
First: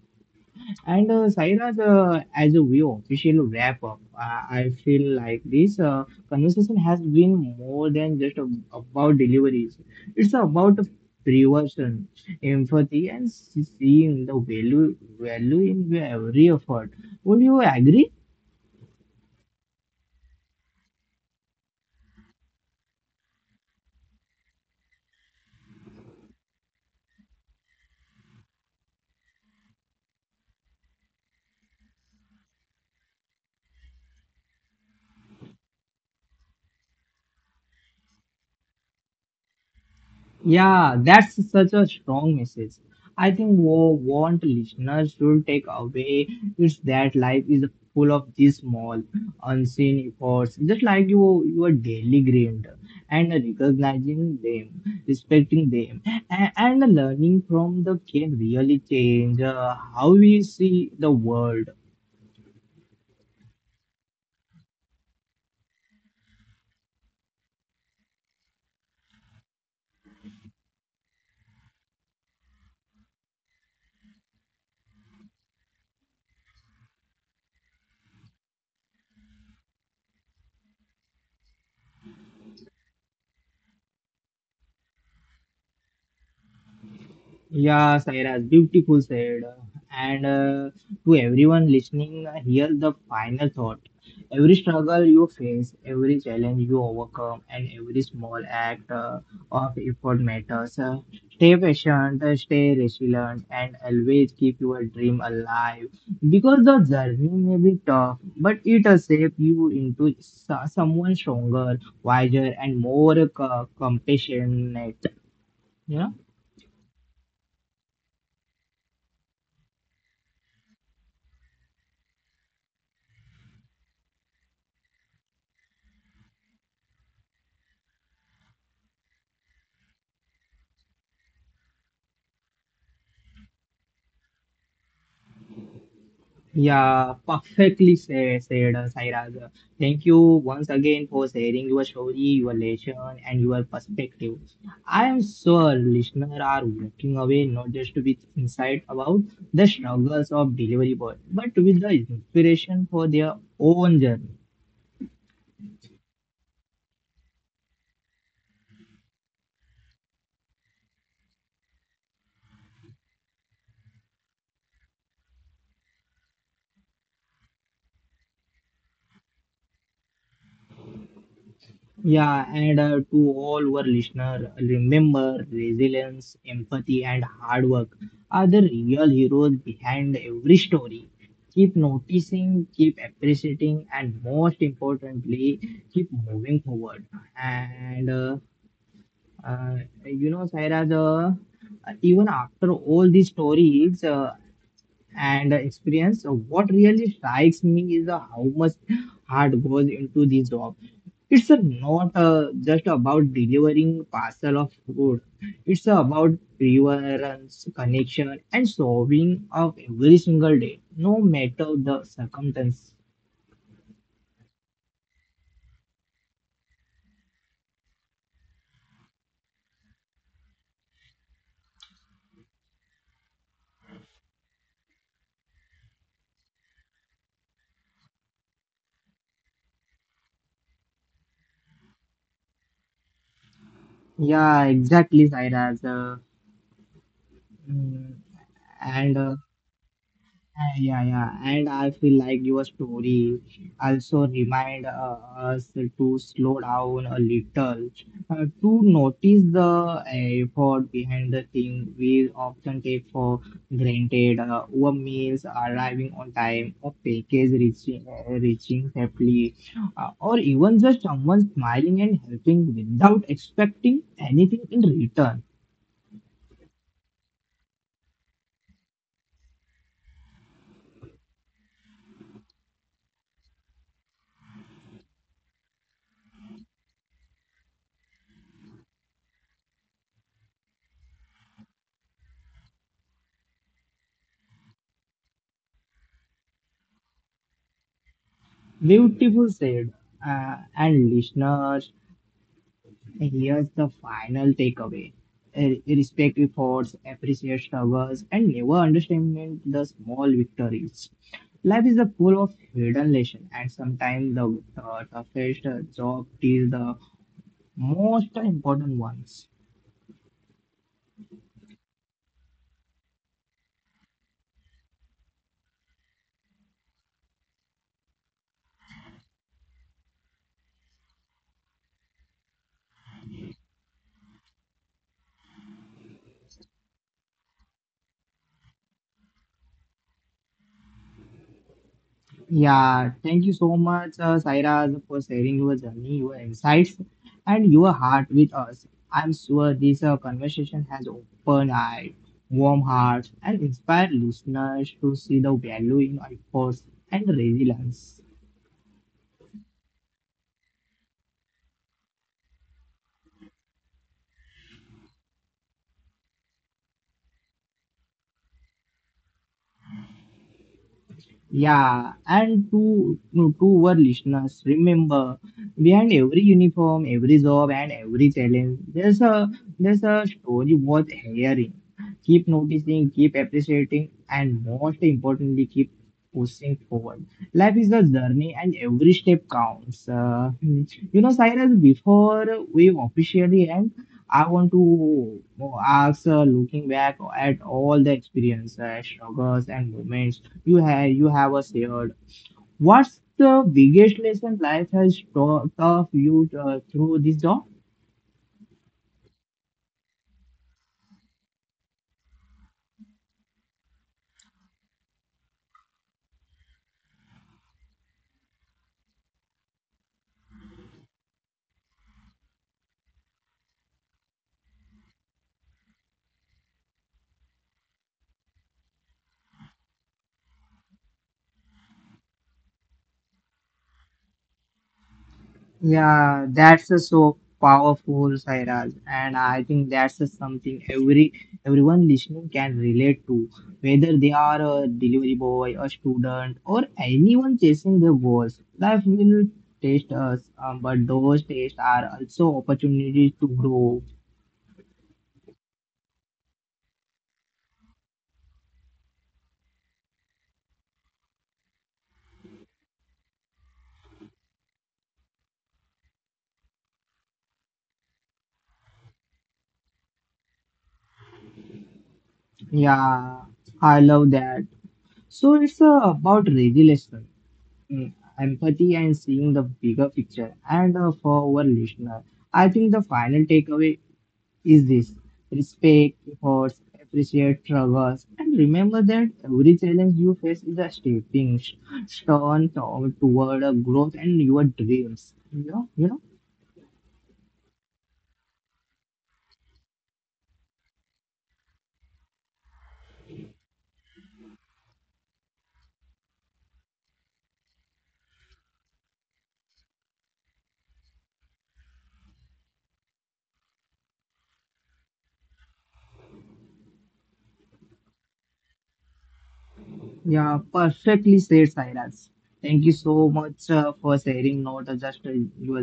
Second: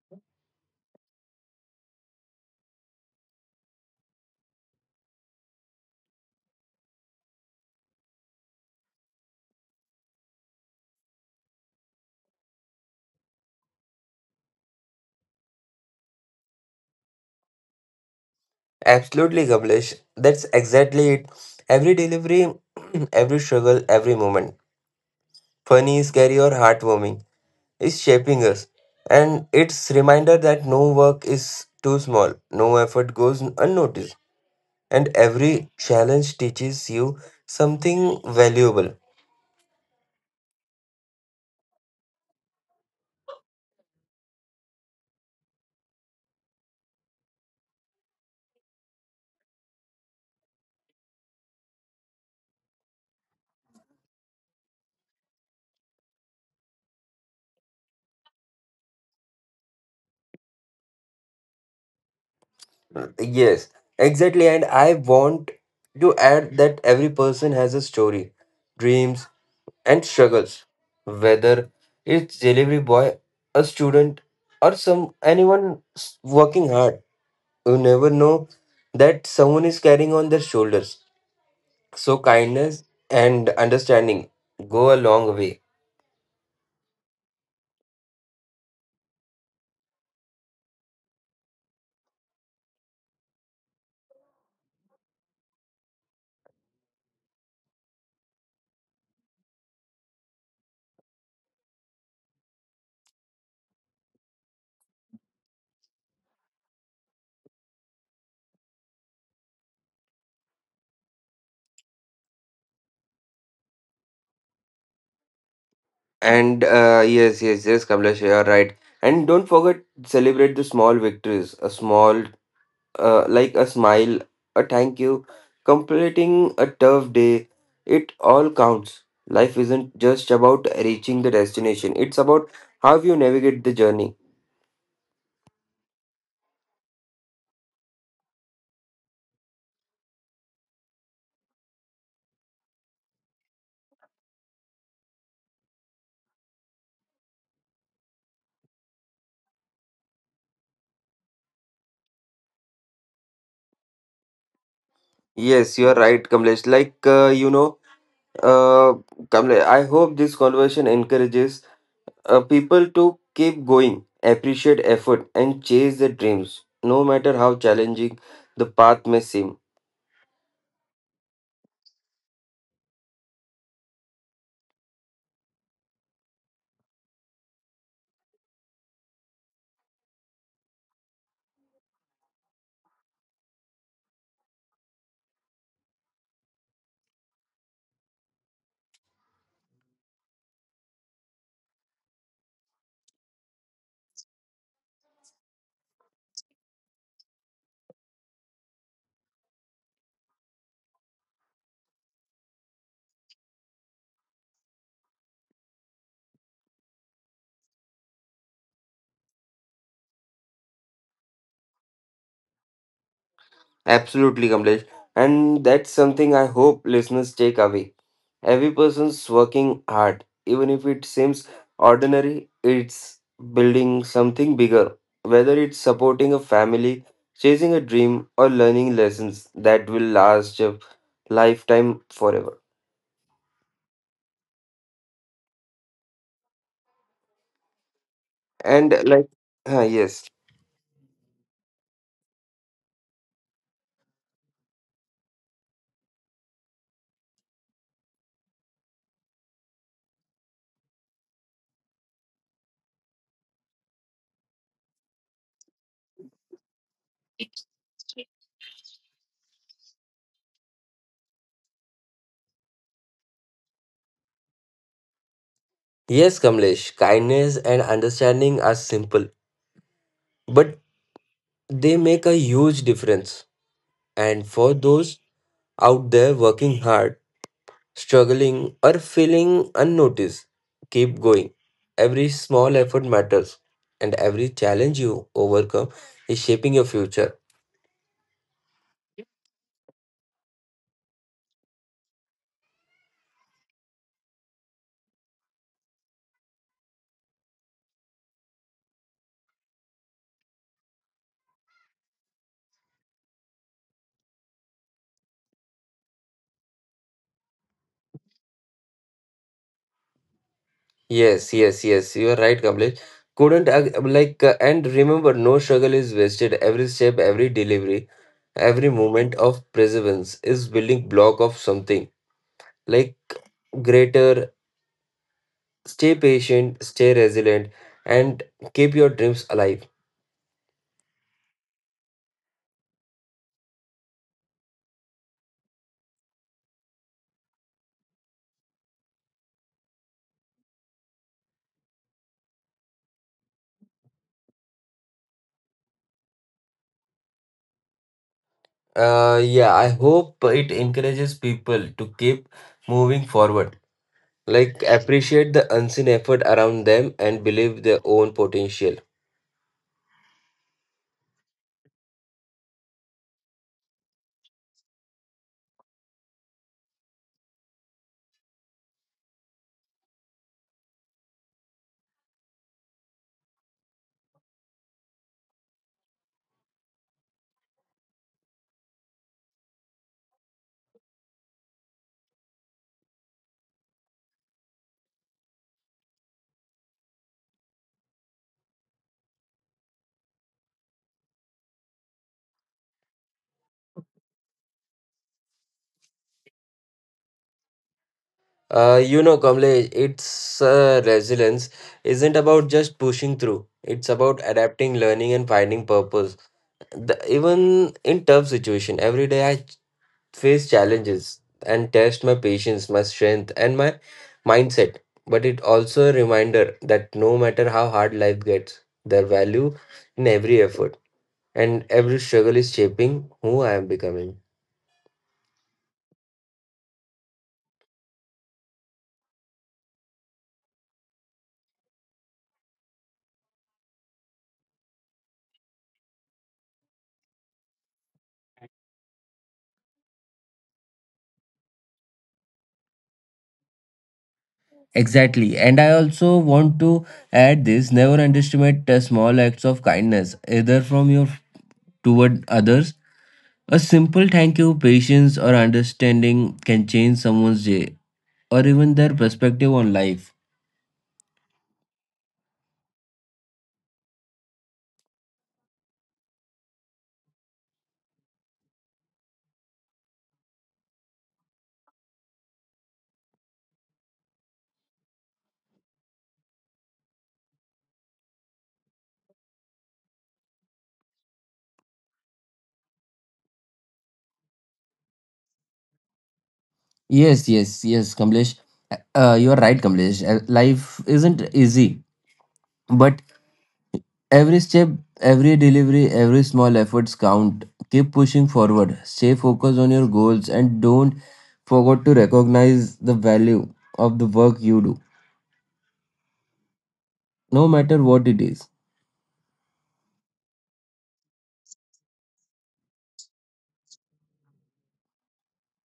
S1: And Sairaj, as we officially wrap up, I feel like this conversation has been more than just about deliveries. It's about prevention, empathy, and seeing the value in every effort. Would you agree?
S2: Absolutely, Kamlesh. That's exactly it. Every delivery, every struggle, every moment, funny, scary, or heartwarming, is shaping us. And it's reminder that no work is too small, no effort goes unnoticed, and every challenge teaches you something valuable.
S1: Yeah, that's such a strong message. I think what want listeners should take away is that life is full of these small, unseen efforts, just like your daily grind, and recognizing them, respecting them, and learning from them can really change how we see the world.
S2: Yes, exactly. And I want to add that every person has a story, dreams, and struggles. Whether it's delivery boy, a student, or some anyone working hard, you never know that someone is carrying on their shoulders. So kindness and understanding go a long way.
S1: Yeah, Sairaj, beautiful said. And to everyone listening, here the final thought. Every struggle you face, every challenge you overcome, and every small act of effort matters. Stay patient, stay resilient, and always keep your dream alive. Because the journey may be tough, but it will shape you into someone stronger, wiser, and more compassionate. Yeah.
S2: And yes, yes, yes, Kamlesh, you are right. And don't forget celebrate the small victories, a small like a smile, a thank you, completing a tough day. It all counts. Life isn't just about reaching the destination, it's about how you navigate the journey.
S1: Yeah, perfectly said, Sairaj. Thank you once again for sharing your story, your lesson, and your perspective. I am sure listeners are walking away not just with insight about the struggles of delivery boy, but with the inspiration for their own journey.
S2: Yes, you're right, Kamlesh. Uh, Kamlesh, I hope this conversation encourages people to keep going, appreciate effort, and chase their dreams, no matter how challenging the path may seem.
S1: Yeah, and to all our listeners, remember resilience, empathy, and hard work are the real heroes behind every story. Keep noticing, keep appreciating, and most importantly, keep moving forward. And uh, you know, Saira, the even after all these stories and experience, what really strikes me is how much heart goes into this job. It's a not just about delivering parcel of food. It's about preference, connection, and solving of every single day, no matter the circumstance.
S2: Absolutely, Kamlesh. And that's something I hope listeners take away. Every person's working hard, even if it seems ordinary, it's building something bigger. Whether it's supporting a family, chasing a dream, or learning lessons that will last a lifetime forever.
S1: Yeah, exactly, Sairaj. Mm,
S2: And
S1: and
S2: like,
S1: uh,
S2: yes.
S1: yeah, and I feel like your story also remind us to slow down a little, to notice the effort behind the thing we often take for granted. Our meals arriving on time, a package reaching safely, or even just someone smiling and helping without expecting anything in return.
S2: Yes, Kamlesh, kindness and understanding are simple, but they make a huge difference. And for those out there working hard, struggling, or feeling unnoticed, keep going. Every small effort matters, and every challenge you overcome is shaping your future.
S1: Beautiful said. And listeners, here's the final takeaway. Eh, respect efforts, appreciate struggles, and never underestimate the small victories. Life is a pool of hidden lessons, and sometimes the toughest job is the most important ones.
S2: Yes, yes, yes, you are right, Kamlesh. Couldn't ag- like And remember, no struggle is wasted. Every step, every delivery, every moment of perseverance is building block of something like greater. Stay patient, stay resilient, and keep your dreams alive.
S1: Yeah, thank you so much, Saira, for sharing your journey, your insights, and your heart with us. I'm sure this conversation has opened eyes, warm hearts, and inspired listeners to see the value in efforts and resilience.
S2: Yeah, I hope it encourages people to keep moving forward, like appreciate the unseen effort around them and believe their own potential.
S1: Yeah, and to no, to our listeners, remember behind every uniform, every job, and every challenge, there's a story worth hearing. Keep noticing, keep appreciating, and most importantly, keep pushing forward. Life is a journey, and every step counts. You know, Cyrus, before we officially end, I want to ask, looking back at all the experience, struggles, and moments you have us here. What's the biggest lesson life has taught of you through this job?
S2: Kamlesh, it's resilience isn't about just pushing through. It's about adapting, learning, and finding purpose. The, even in tough situation, every day I face challenges and test my patience, my strength, and my mindset. But it also a reminder that no matter how hard life gets, there value in every effort and every struggle is shaping who I am becoming.
S1: Yeah, that's a so powerful, Sairaj, and I think that's a something everyone listening can relate to, whether they are a delivery boy, a student, or anyone chasing their goals. Life will test us, but those tests are also opportunities to grow.
S2: Exactly. And I also want to add this: never underestimate the small acts of kindness, either from your toward others. A simple thank you, patience, or understanding can change someone's day or even their perspective on life.
S1: Yeah, I love that. So it's about resilience. mm, Empathy and seeing the bigger picture. And for our listener, I think the final takeaway is this: respect, efforts, appreciate struggles, and remember that every challenge you face is a stepping stone toward a growth and your dreams. You know.
S2: Yes, yes, yes, Kamlesh. You're right, Kamlesh. Life isn't easy, but every step, every delivery, every small efforts count. Keep pushing forward. Stay focused on your goals and don't forget to recognize the value of the work you do, no matter what it is.
S1: Yeah, perfectly said, Sairaj. Thank you so much for sharing not just your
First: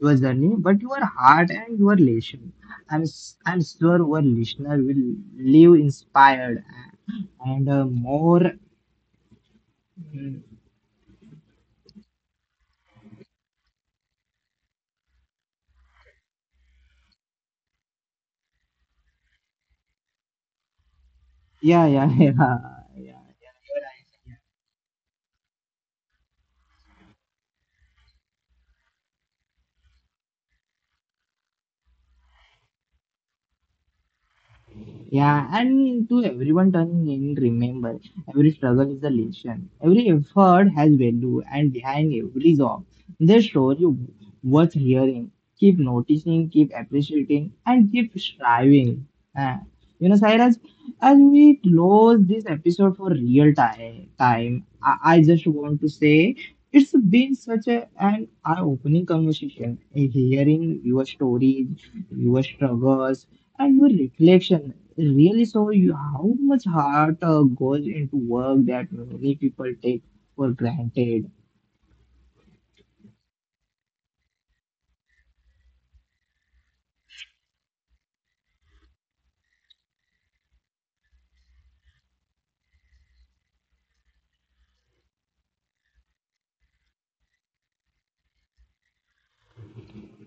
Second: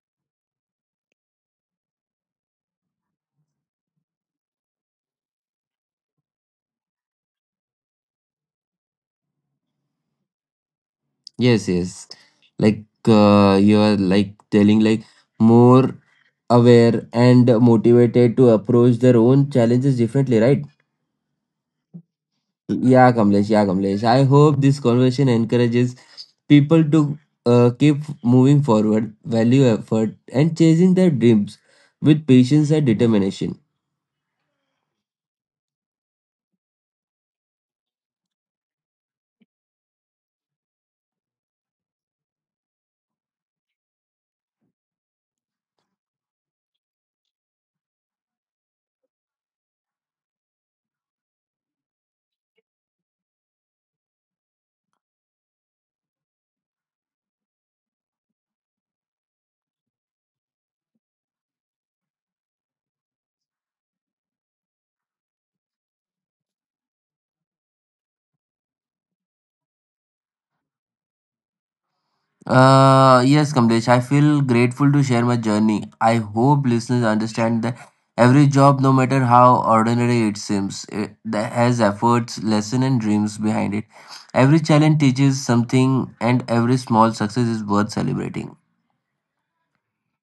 S1: your journey, but your heart and your lesson. I'm sure our listener will leave inspired and more. mm,
S2: Yes, yes. You're like telling like more aware and motivated to approach their own challenges differently, right?
S1: Yeah, yeah, yeah, yeah. yeah. yeah,
S2: Yeah, Kamlesh. I hope this conversation encourages people to keep moving forward, value effort, and chasing their dreams with patience and determination.
S1: Yeah, and to everyone turning in, remember every struggle is a lesson. Every effort has value, and behind every job, there's story worth hearing. Keep noticing, keep appreciating, and keep striving. Uh, you know, Cyrus, as we close this episode for real time I just want to say it's been such an eye-opening conversation. Hearing your stories, your struggles, and your reflection really show you how much heart goes into work that many people take for granted.
S2: Yes, Kamlesh. I feel grateful to share my journey. I hope listeners understand that every job, no matter how ordinary it seems, that has efforts, lesson, and dreams behind it. Every challenge teaches something, and every small success is worth celebrating.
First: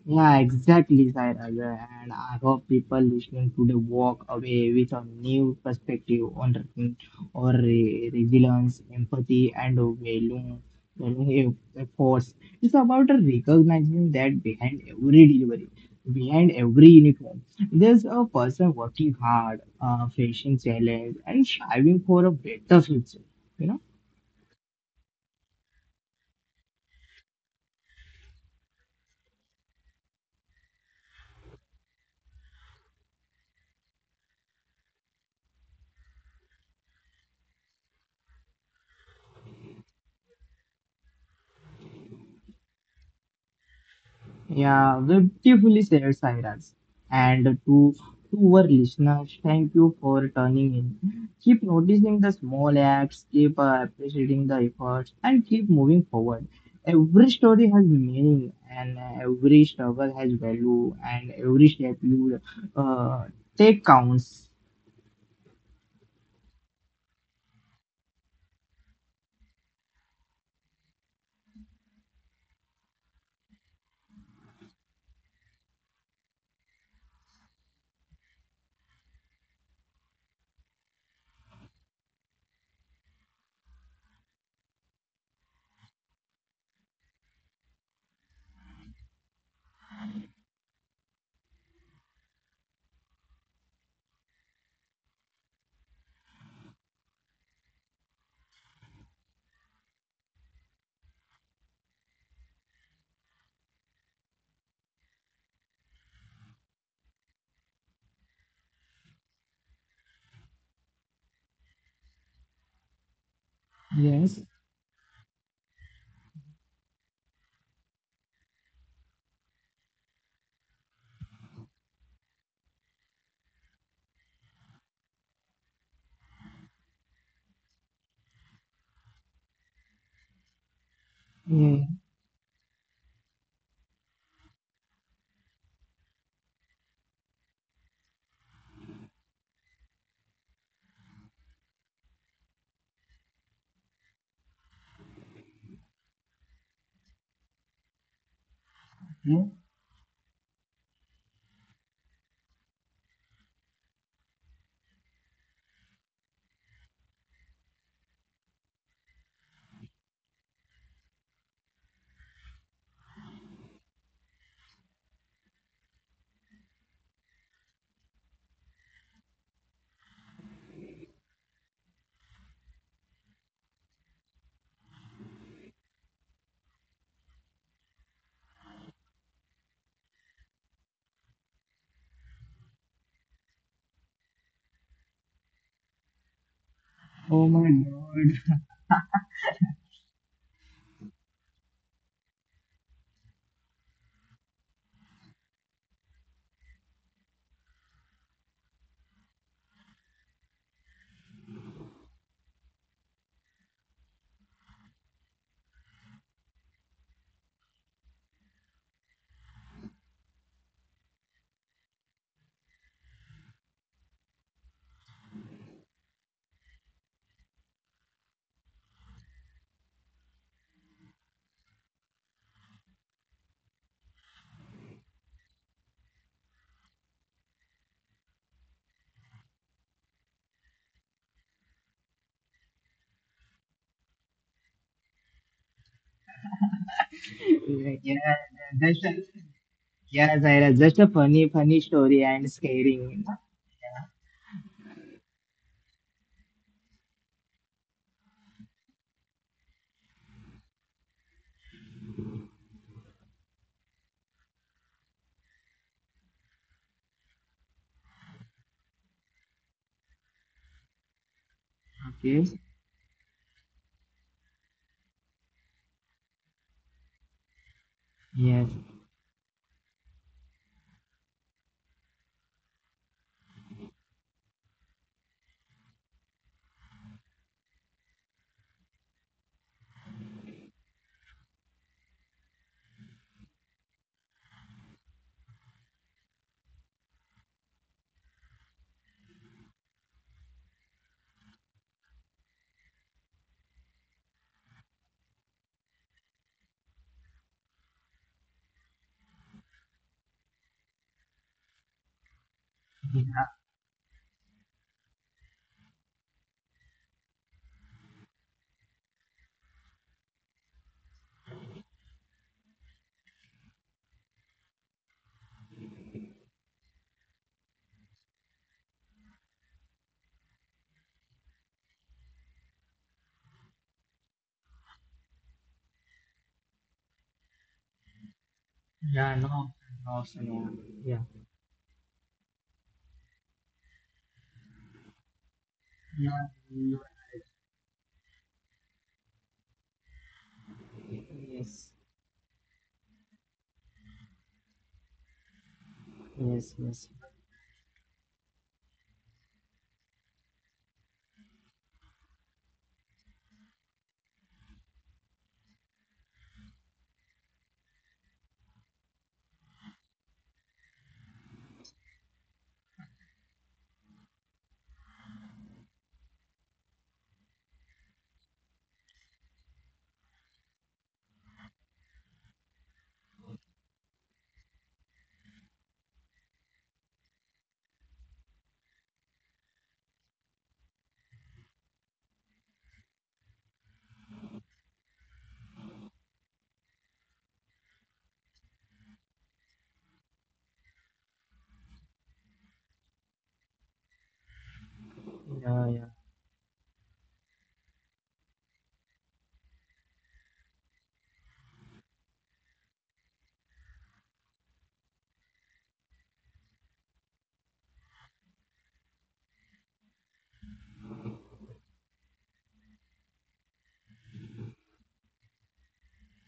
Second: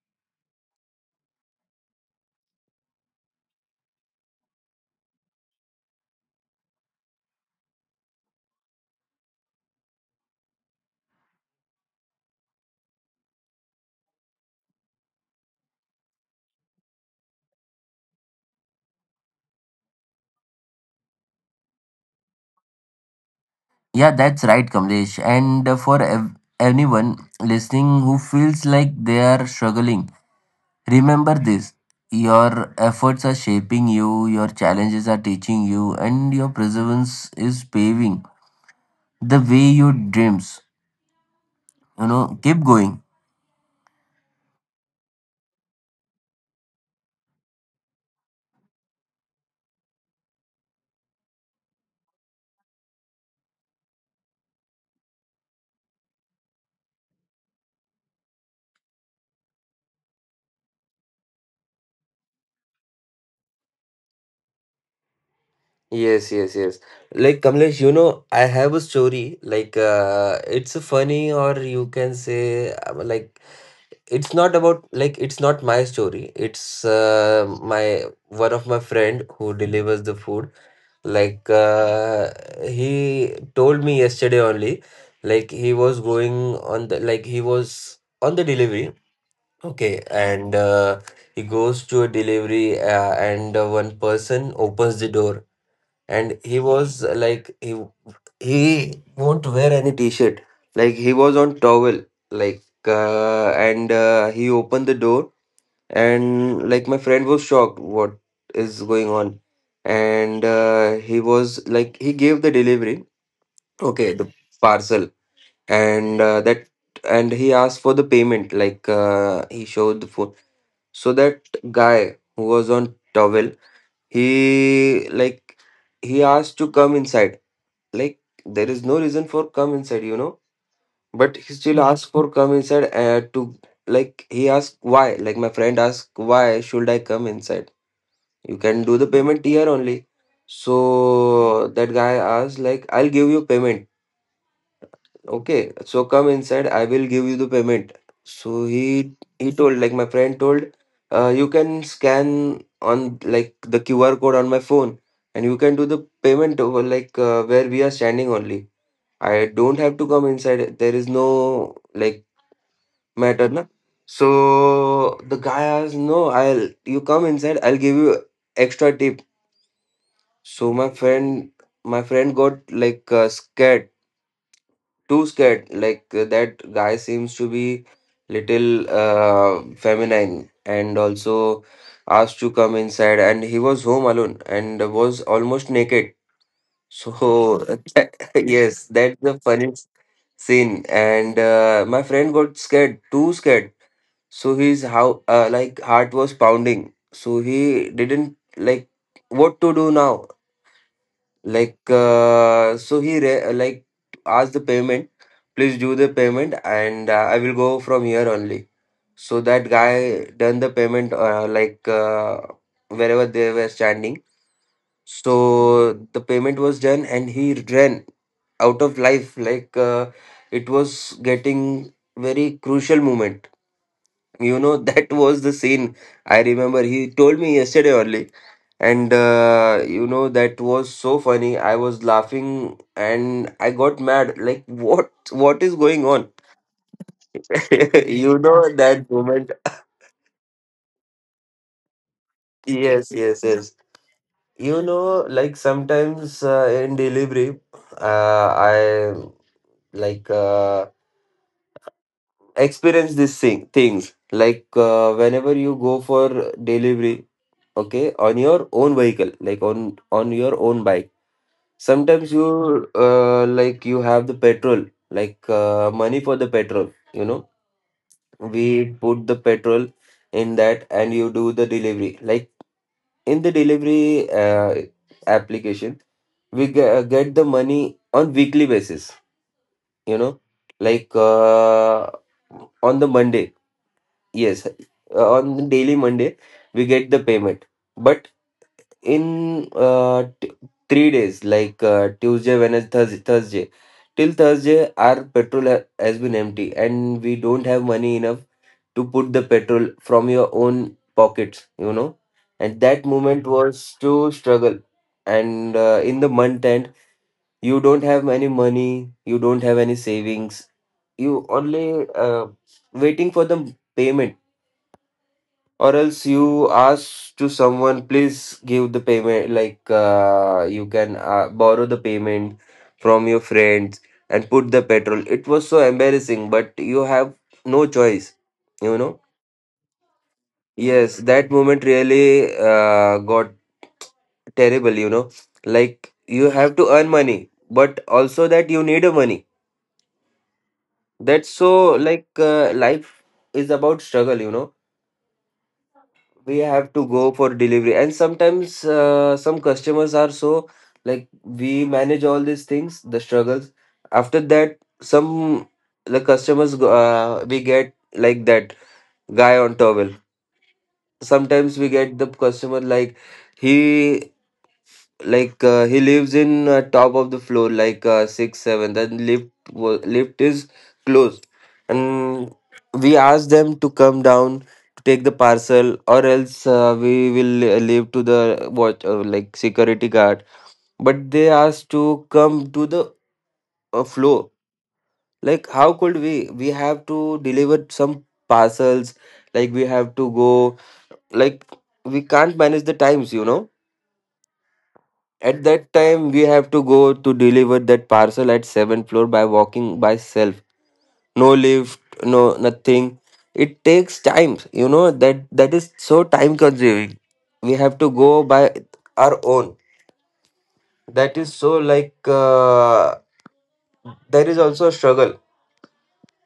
S1: Yeah, exactly, Sairaja. And I hope people listening today walk away with a new perspective on resilience, empathy, and value efforts. It's about recognizing that behind every delivery, behind every uniform, there's a person working hard, facing challenge, and striving for a better future. You know.
S2: Yeah, that's right, Kamlesh. And for anyone listening who feels like they are struggling, remember this. Your efforts are shaping you, your challenges are teaching you, and your perseverance is paving the way your dreams. You know, keep going.
S1: Yeah, we're beautifully said, Cyrus. And to our listeners, thank you for turning in. Keep noticing the small acts, keep appreciating the efforts, and keep moving forward. Every story has meaning, and every struggle has value, and every step you uh, take counts.
S2: Yes, yes, yes. Like Kamlesh, I have a story. Like, it's funny, or you can say, like it's not about, like it's not my story, it's my one of my friend who delivers the food. Like he told me yesterday only. Like he was going on the, like he was on the delivery. Okay, and he goes to a delivery and one person opens the door, and he was like he won't wear any t-shirt, like he was on towel. Like and he opened the door, and like my friend was shocked, what is going on. And he was like he gave the delivery, okay, the
S1: Yes.
S2: parcel. And that, and he asked for the payment. Like he showed the phone, so that guy who was on towel, he like he asked to come inside. Like there is no reason for come inside, you know, but he still Mhm.
S1: Yeah.
S2: asked for come inside to, like he asked why, like my friend asked, why should I come inside? You can do the payment here only. So that guy asked, like, I'll give you payment. Okay, so come inside, I will give you the payment. So he
S1: Yeah.
S2: he told, like my friend told, you can scan on, like the QR code on my phone, and you can do the payment over, like where we are standing only. I don't have to come inside, there is no, like, matter na. So the guy asked, no, I'll, you come inside, I'll give you extra tip. So my friend got like scared, too scared. Like that guy seems to be little feminine, and also asked to come inside. And he was home alone and was almost naked.
S1: Oh
S2: So
S1: my
S2: that-
S1: God.
S2: yes, that's the funny scene. And my friend got scared, too scared. So his how like heart was pounding. So he didn't like what to do now. Like so he like asked the payment, please do the payment, and I will go from here only. So that guy done the payment like wherever they were standing. So the payment was done and he ran out of life, like it was getting very crucial moment, you know, that was the scene I remember. He told me yesterday only. And you know, that was so funny. I was laughing and I got mad. Like, what is going on?
S1: Yeah.
S2: You know,
S1: That's
S2: that
S1: a,
S2: moment.
S1: yeah, Zaira. Just a funny, funny story and
S2: Yes,
S1: scaring.
S2: yes, yes. You know, like sometimes in delivery, I like experience things. Like whenever you go for delivery, okay, on your own vehicle, like on your own bike, sometimes
S1: Okay.
S2: you like you have the petrol, like money for the petrol, you know, we
S1: Yes,
S2: put the petrol in that and you do the delivery. Like in the delivery application, we get the money on weekly basis, you know, like on the Monday. Yes, on the daily Monday we get the payment. But in 3 days, like Tuesday, Wednesday, Thursday, Thursday. Till Thursday, our petrol has been empty, and we don't have money enough to put the petrol from your own pockets, you know. And that
S1: yeah,
S2: moment was to struggle. And in the month end, you don't have any money, you don't have any savings, you only waiting for the payment, or else you ask to someone, please give the payment. Like you can borrow the payment from your friends and put the petrol. It was so embarrassing, but you have no choice, you know.
S1: yeah. No. No. Also, yeah, yeah,
S2: Yes, that moment really got terrible, you know. Like
S1: yeah,
S2: you have to
S1: you-
S2: earn money, but also that you need a money, that's
S1: yes,
S2: so like life is about struggle, you know. We
S1: yes,
S2: have
S1: yes,
S2: to go for delivery, and sometimes some customers are so, like we manage all these things, the struggles. After that, some, the customers we get like that guy on towel. Sometimes we get the customer like he, like he lives in top of the floor, like six seven, then lift lift is closed. And we ask them to come down to take the parcel, or else we will leave to the watch, like security guard. But they ask to come to the floor. Like, how could we have to deliver some parcels, like we have to go, like we can't manage the times, you know. At that
S1: yeah, yeah,
S2: time we have to go to deliver that parcel at 7th floor by walking, by self. No lift, no nothing. It takes time, you know, that is so time consuming. We have to go by our own. That is so, like there is also a struggle.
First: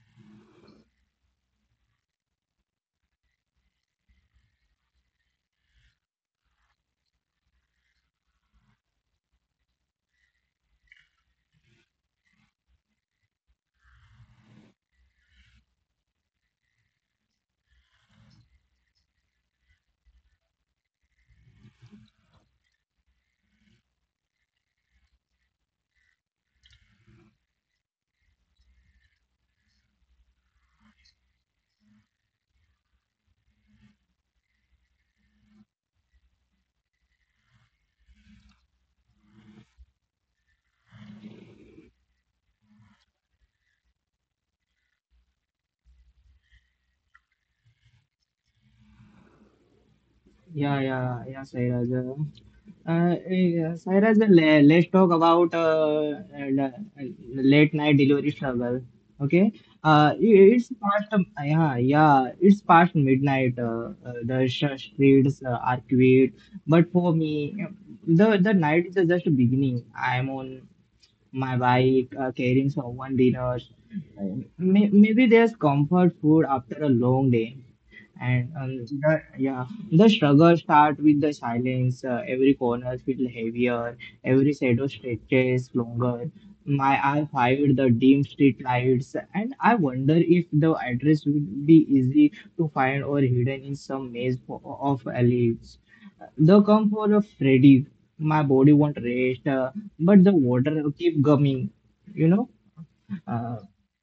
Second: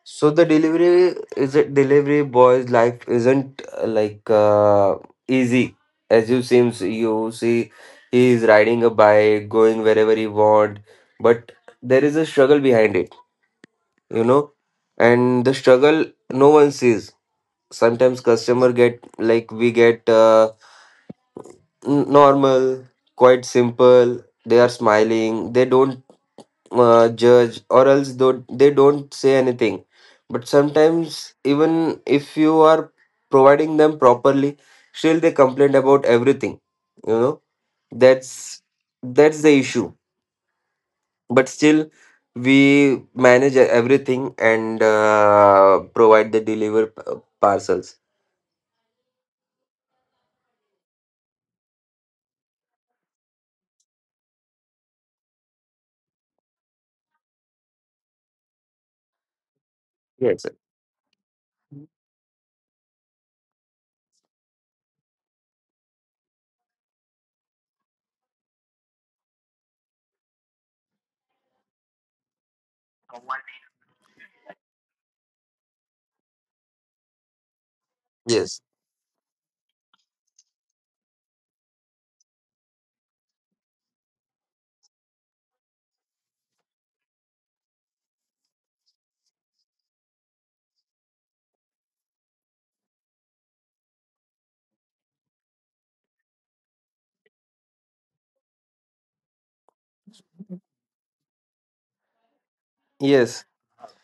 S2: So the delivery is a delivery boy's life isn't like easy as you seems you see. He is riding a bike, going wherever he want, but there is a struggle behind it, you know. And the struggle, no one sees. Sometimes customer get, like we get normal, quite simple. They are smiling, they don't judge, or else don't, they don't say anything. But sometimes, even if you are providing them properly, still they complain about everything, you know. That's that's the issue. But still we manage everything, and provide the deliver parcels.
S1: yeah, yeah, yeah, Sairaj. Yeah, Sairaj, let's talk about late night delivery struggle. Okay, uh, i-
S2: Yes,
S1: it's past, um, yeah, yeah, it's past midnight. Uh, the streets are quiet, but for me, the night is just beginning. I'm on my bike, caring someone dinners. Maybe there's comfort food after a long day, and
S2: yes,
S1: the struggle start with the silence. Every corner feel heavier. Every shadow stretches longer. My eye fired the dim street lights, and I wonder if the address would be easy to find or hidden in some maze of alleys. The comfort of Freddy, my body won't rest, but the water keep coming. You know.
S2: yes.
S1: Uh,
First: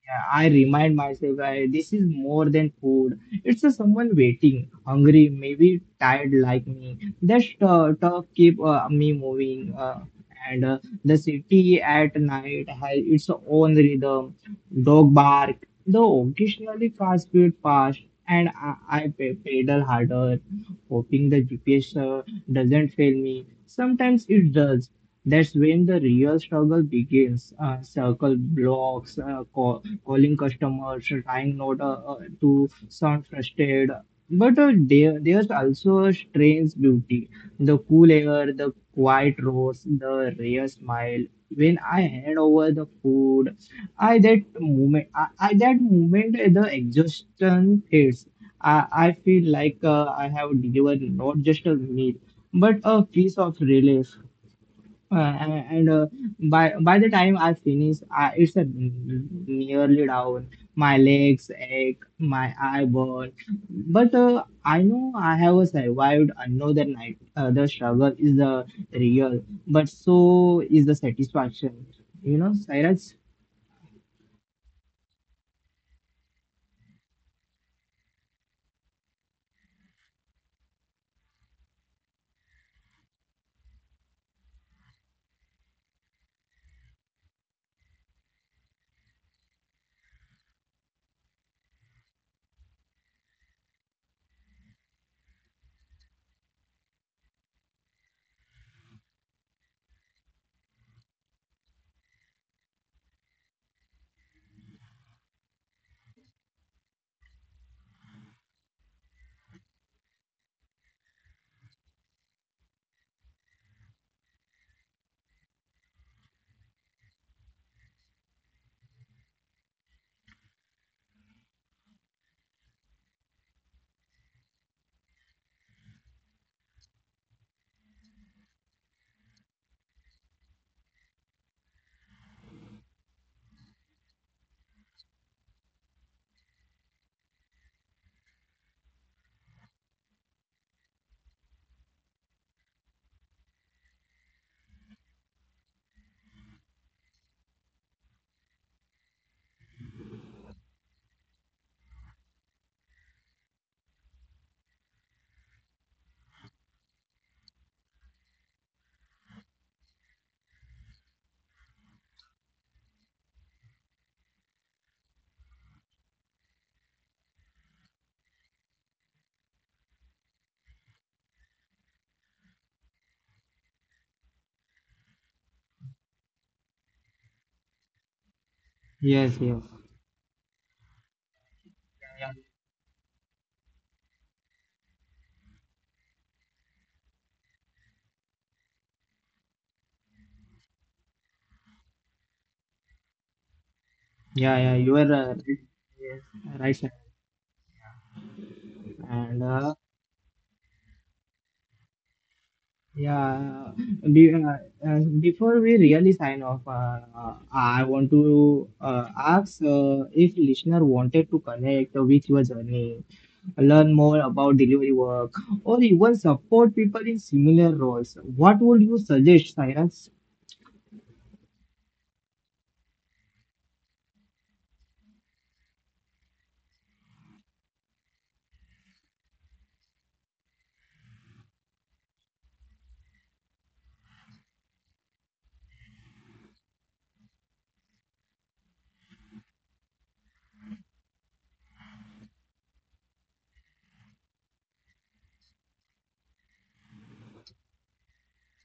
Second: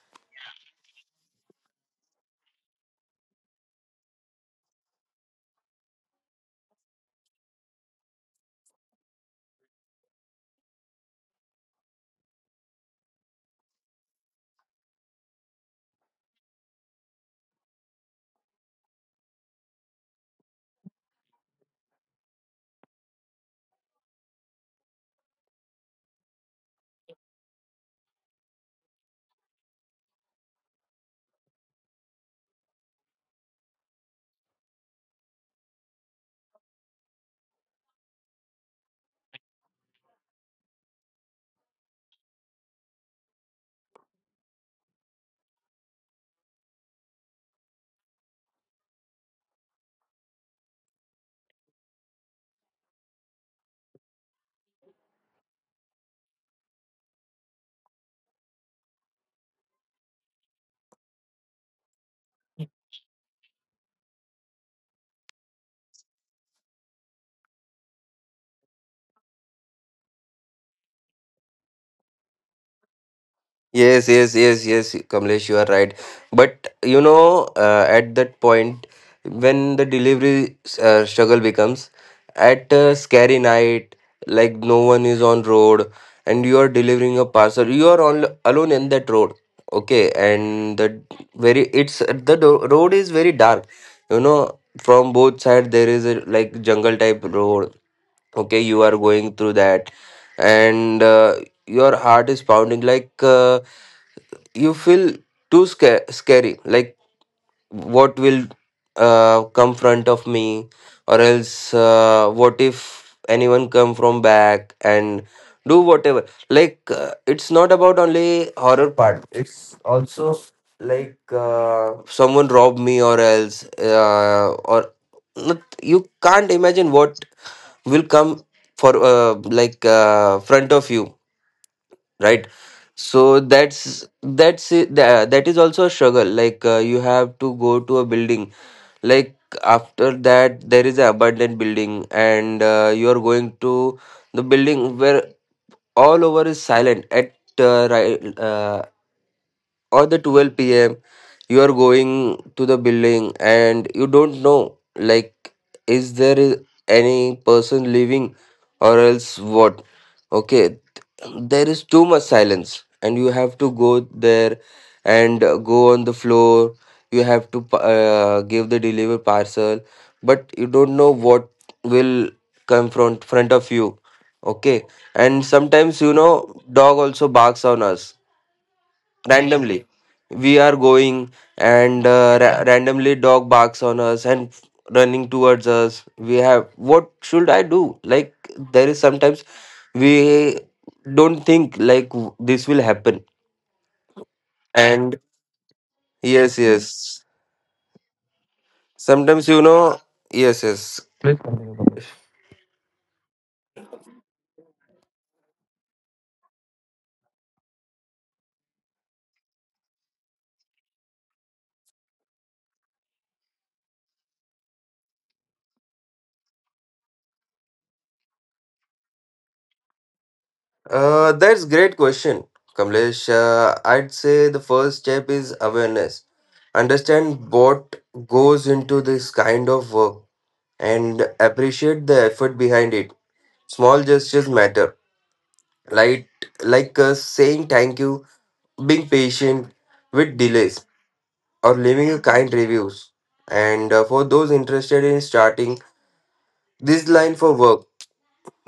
S1: yeah, I remind myself, this is more than food. It's a someone waiting, hungry, maybe tired like me. That talk keep me moving. And the city at night has its own rhythm, dog bark, though occasionally car speed fast, and I pedal harder, hoping the GPS doesn't fail me. Sometimes it does, that's when the real struggle begins. Circle blocks, uh, calling customers, trying not to sound frustrated. But uh, there's also a strange beauty. The cool air, the quiet roads, the rare smile. When I hand over the food, I that moment, the exhaustion hits. I feel like I have delivered not just a meal, but a piece of relief. Uh, and by the time I finish, it's a nearly down. My legs ache, my eye burn. But I know I have survived another night. The struggle is the real, but so is the satisfaction. You know, Cyrus?
S2: Yes, yes, yes, yes, Kamlesh, you are right. But you know, at that point, when the delivery struggle becomes at a scary night, like no one is on road, and you are delivering a parcel, you are on alone in that road. Okay, and the very, it's the road is very dark. You know, from both side there is a, like jungle type road, okay, you are going through that. And your heart is pounding, like you feel too scary, like what will come front of me, or else what if anyone come from back and do whatever. Like it's not about only horror part, it's also like someone rob me, or else or not. You can't imagine what will come for, like front of you, right. So that is also a struggle. Like you have to go to a building, like after that there is an abandoned building, and you are going to the building where all over is silent at, right, or the 12 p.m. You are going to the building and you don't know, like, is there is any person living, or else what. Okay, there is too much silence, and you have to go there, and go on the floor. You have to give the deliver parcel, but you don't know what will come from front of you. Okay, and sometimes, you know, dog also barks on us
S1: Yes, yes.
S2: randomly. We are going, and
S1: Yeah,
S2: randomly dog barks on us and running towards us. We have, what should I do? Like, there is sometimes we don't think like this will happen.
S1: yeah, yeah. You are
S2: And
S1: right. Yes,
S2: yes,
S1: right, sir.
S2: yes.
S1: And
S2: Sometimes you know, yes, yes,
S1: Yeah, be, uh, uh, before we really sign off, I want to ask if listener wanted to connect with your journey, learn more about delivery work, or even support people in similar roles. What would you suggest, Cyrus?
S2: that's great question, Kamlesh. I'd say the first step is awareness. Understand what goes into this kind of work and appreciate the effort behind it. Small gestures matter, like, like saying thank you, being patient with delays, or leaving a kind reviews. And for those interested in starting this line for work,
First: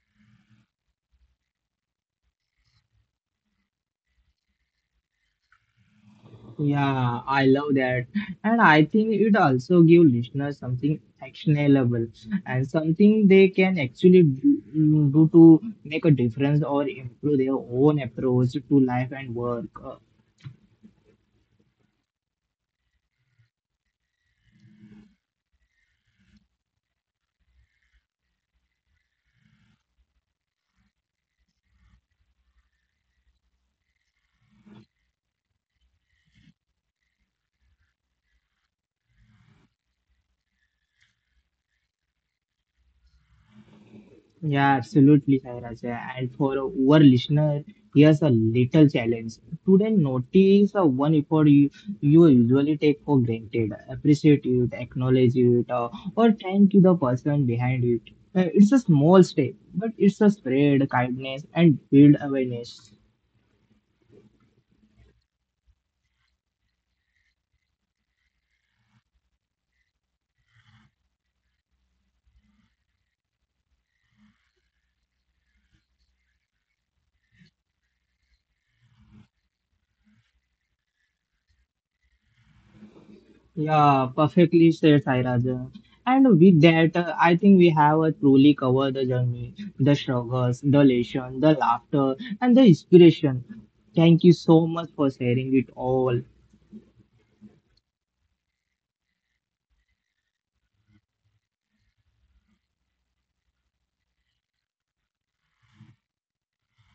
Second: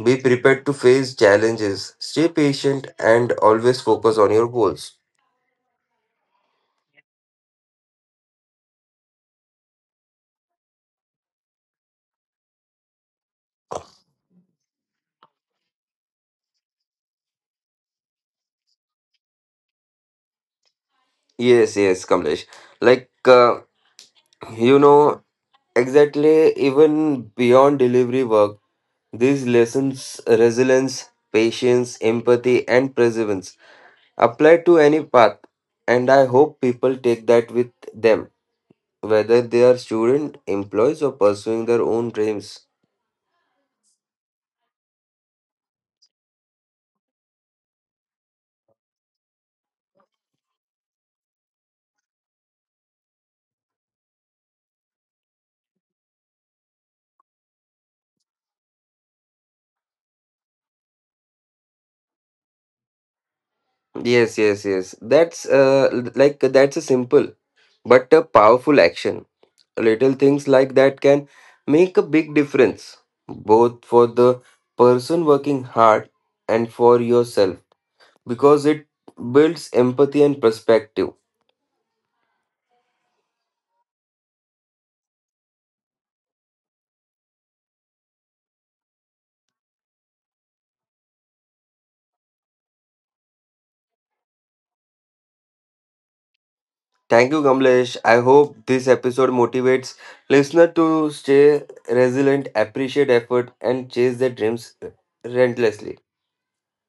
S2: be prepared to face challenges, stay patient, and always focus on your goals.
S1: Yeah, I love that. And I think it also give listeners something actionable and something they can actually do, do to make a difference or improve their own approach to life and work.
S2: Yes, yes, Kamlesh. Like, you know, exactly, even beyond delivery work, these lessons resilience, patience, empathy, and perseverance apply to any path. And I hope people take that with them, whether they are student, employees, or pursuing their own dreams.
S1: Yeah, absolutely, Sairaj. And for our listener, here's a little challenge. Today, notice the one effort you usually take for granted. Appreciate it, acknowledge it, or thank you the person behind it. It's a small step, but it's a spread kindness and build awareness.
S2: Yes, yes, yes. That's like that's a simple but a powerful action. Little things like that can make a big difference, both for the person working hard and for yourself, because it builds empathy and perspective.
S1: Yeah, perfectly said, Sairaja. And with that, I think we have truly covered the journey, the struggles, the lesson, the laughter, and the inspiration. Thank you so much for sharing it all.
S2: Thank you, Kamlesh. I hope this episode motivates listener to stay resilient, appreciate effort, and chase their dreams relentlessly.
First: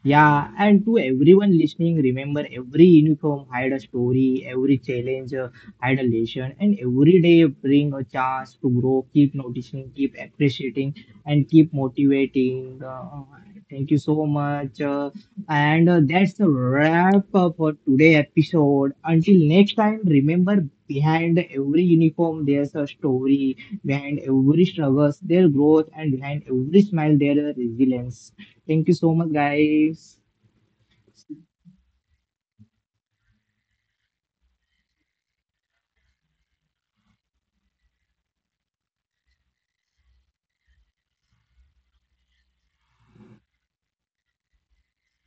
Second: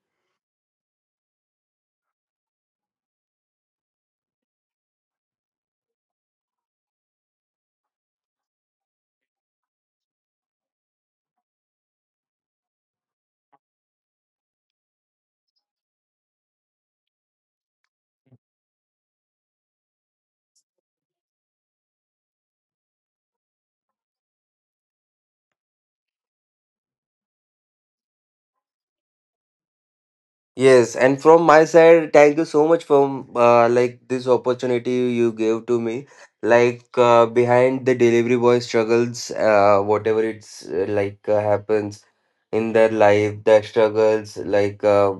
S1: Yeah, and to everyone listening, remember every uniform had a story, every challenge had a lesson, and every day bring a chance to grow. Keep noticing, keep appreciating, and keep motivating. Thank you so much. And That's the wrap up for today episode. Until next time, remember behind every uniform there's a story, behind every struggles there's growth, and behind every smile there's resilience. Thank you so much, guys.
S2: Yes, and from my side, thank you so much for like this opportunity you gave to me. Like behind the delivery boy struggles, whatever it's like happens in their life, their struggles, like,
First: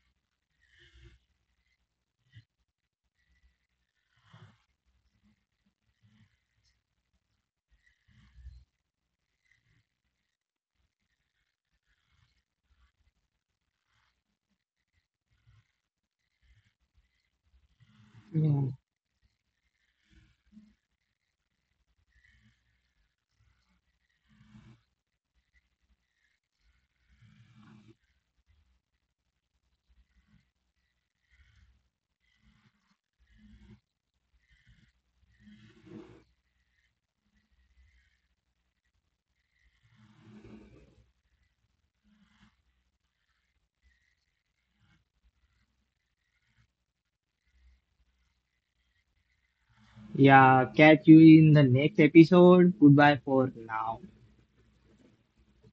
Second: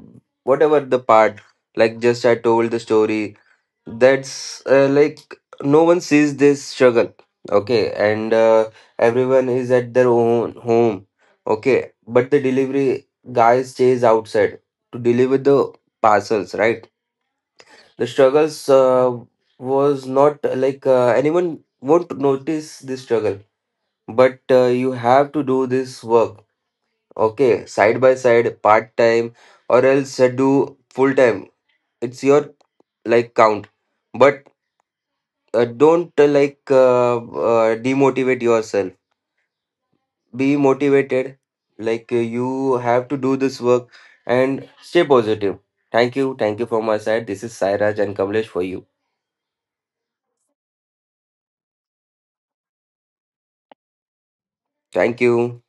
S2: whatever the part. Like, just I told the story, that's like no one sees this struggle, okay, and everyone is at their own home. Okay, but the delivery guy stays outside to deliver the parcels, right. The struggles, was not like anyone won't notice this struggle, but you have to do this work, okay, side by side, part time, or else do full time, it's your like count. But don't like demotivate yourself, be motivated. Like you have to do this work and stay positive. Thank you, thank you, from my side. This is Sairaj and Kamlesh for you.
S1: Yeah, catch you in the next episode. Goodbye for now.
S2: Thank you.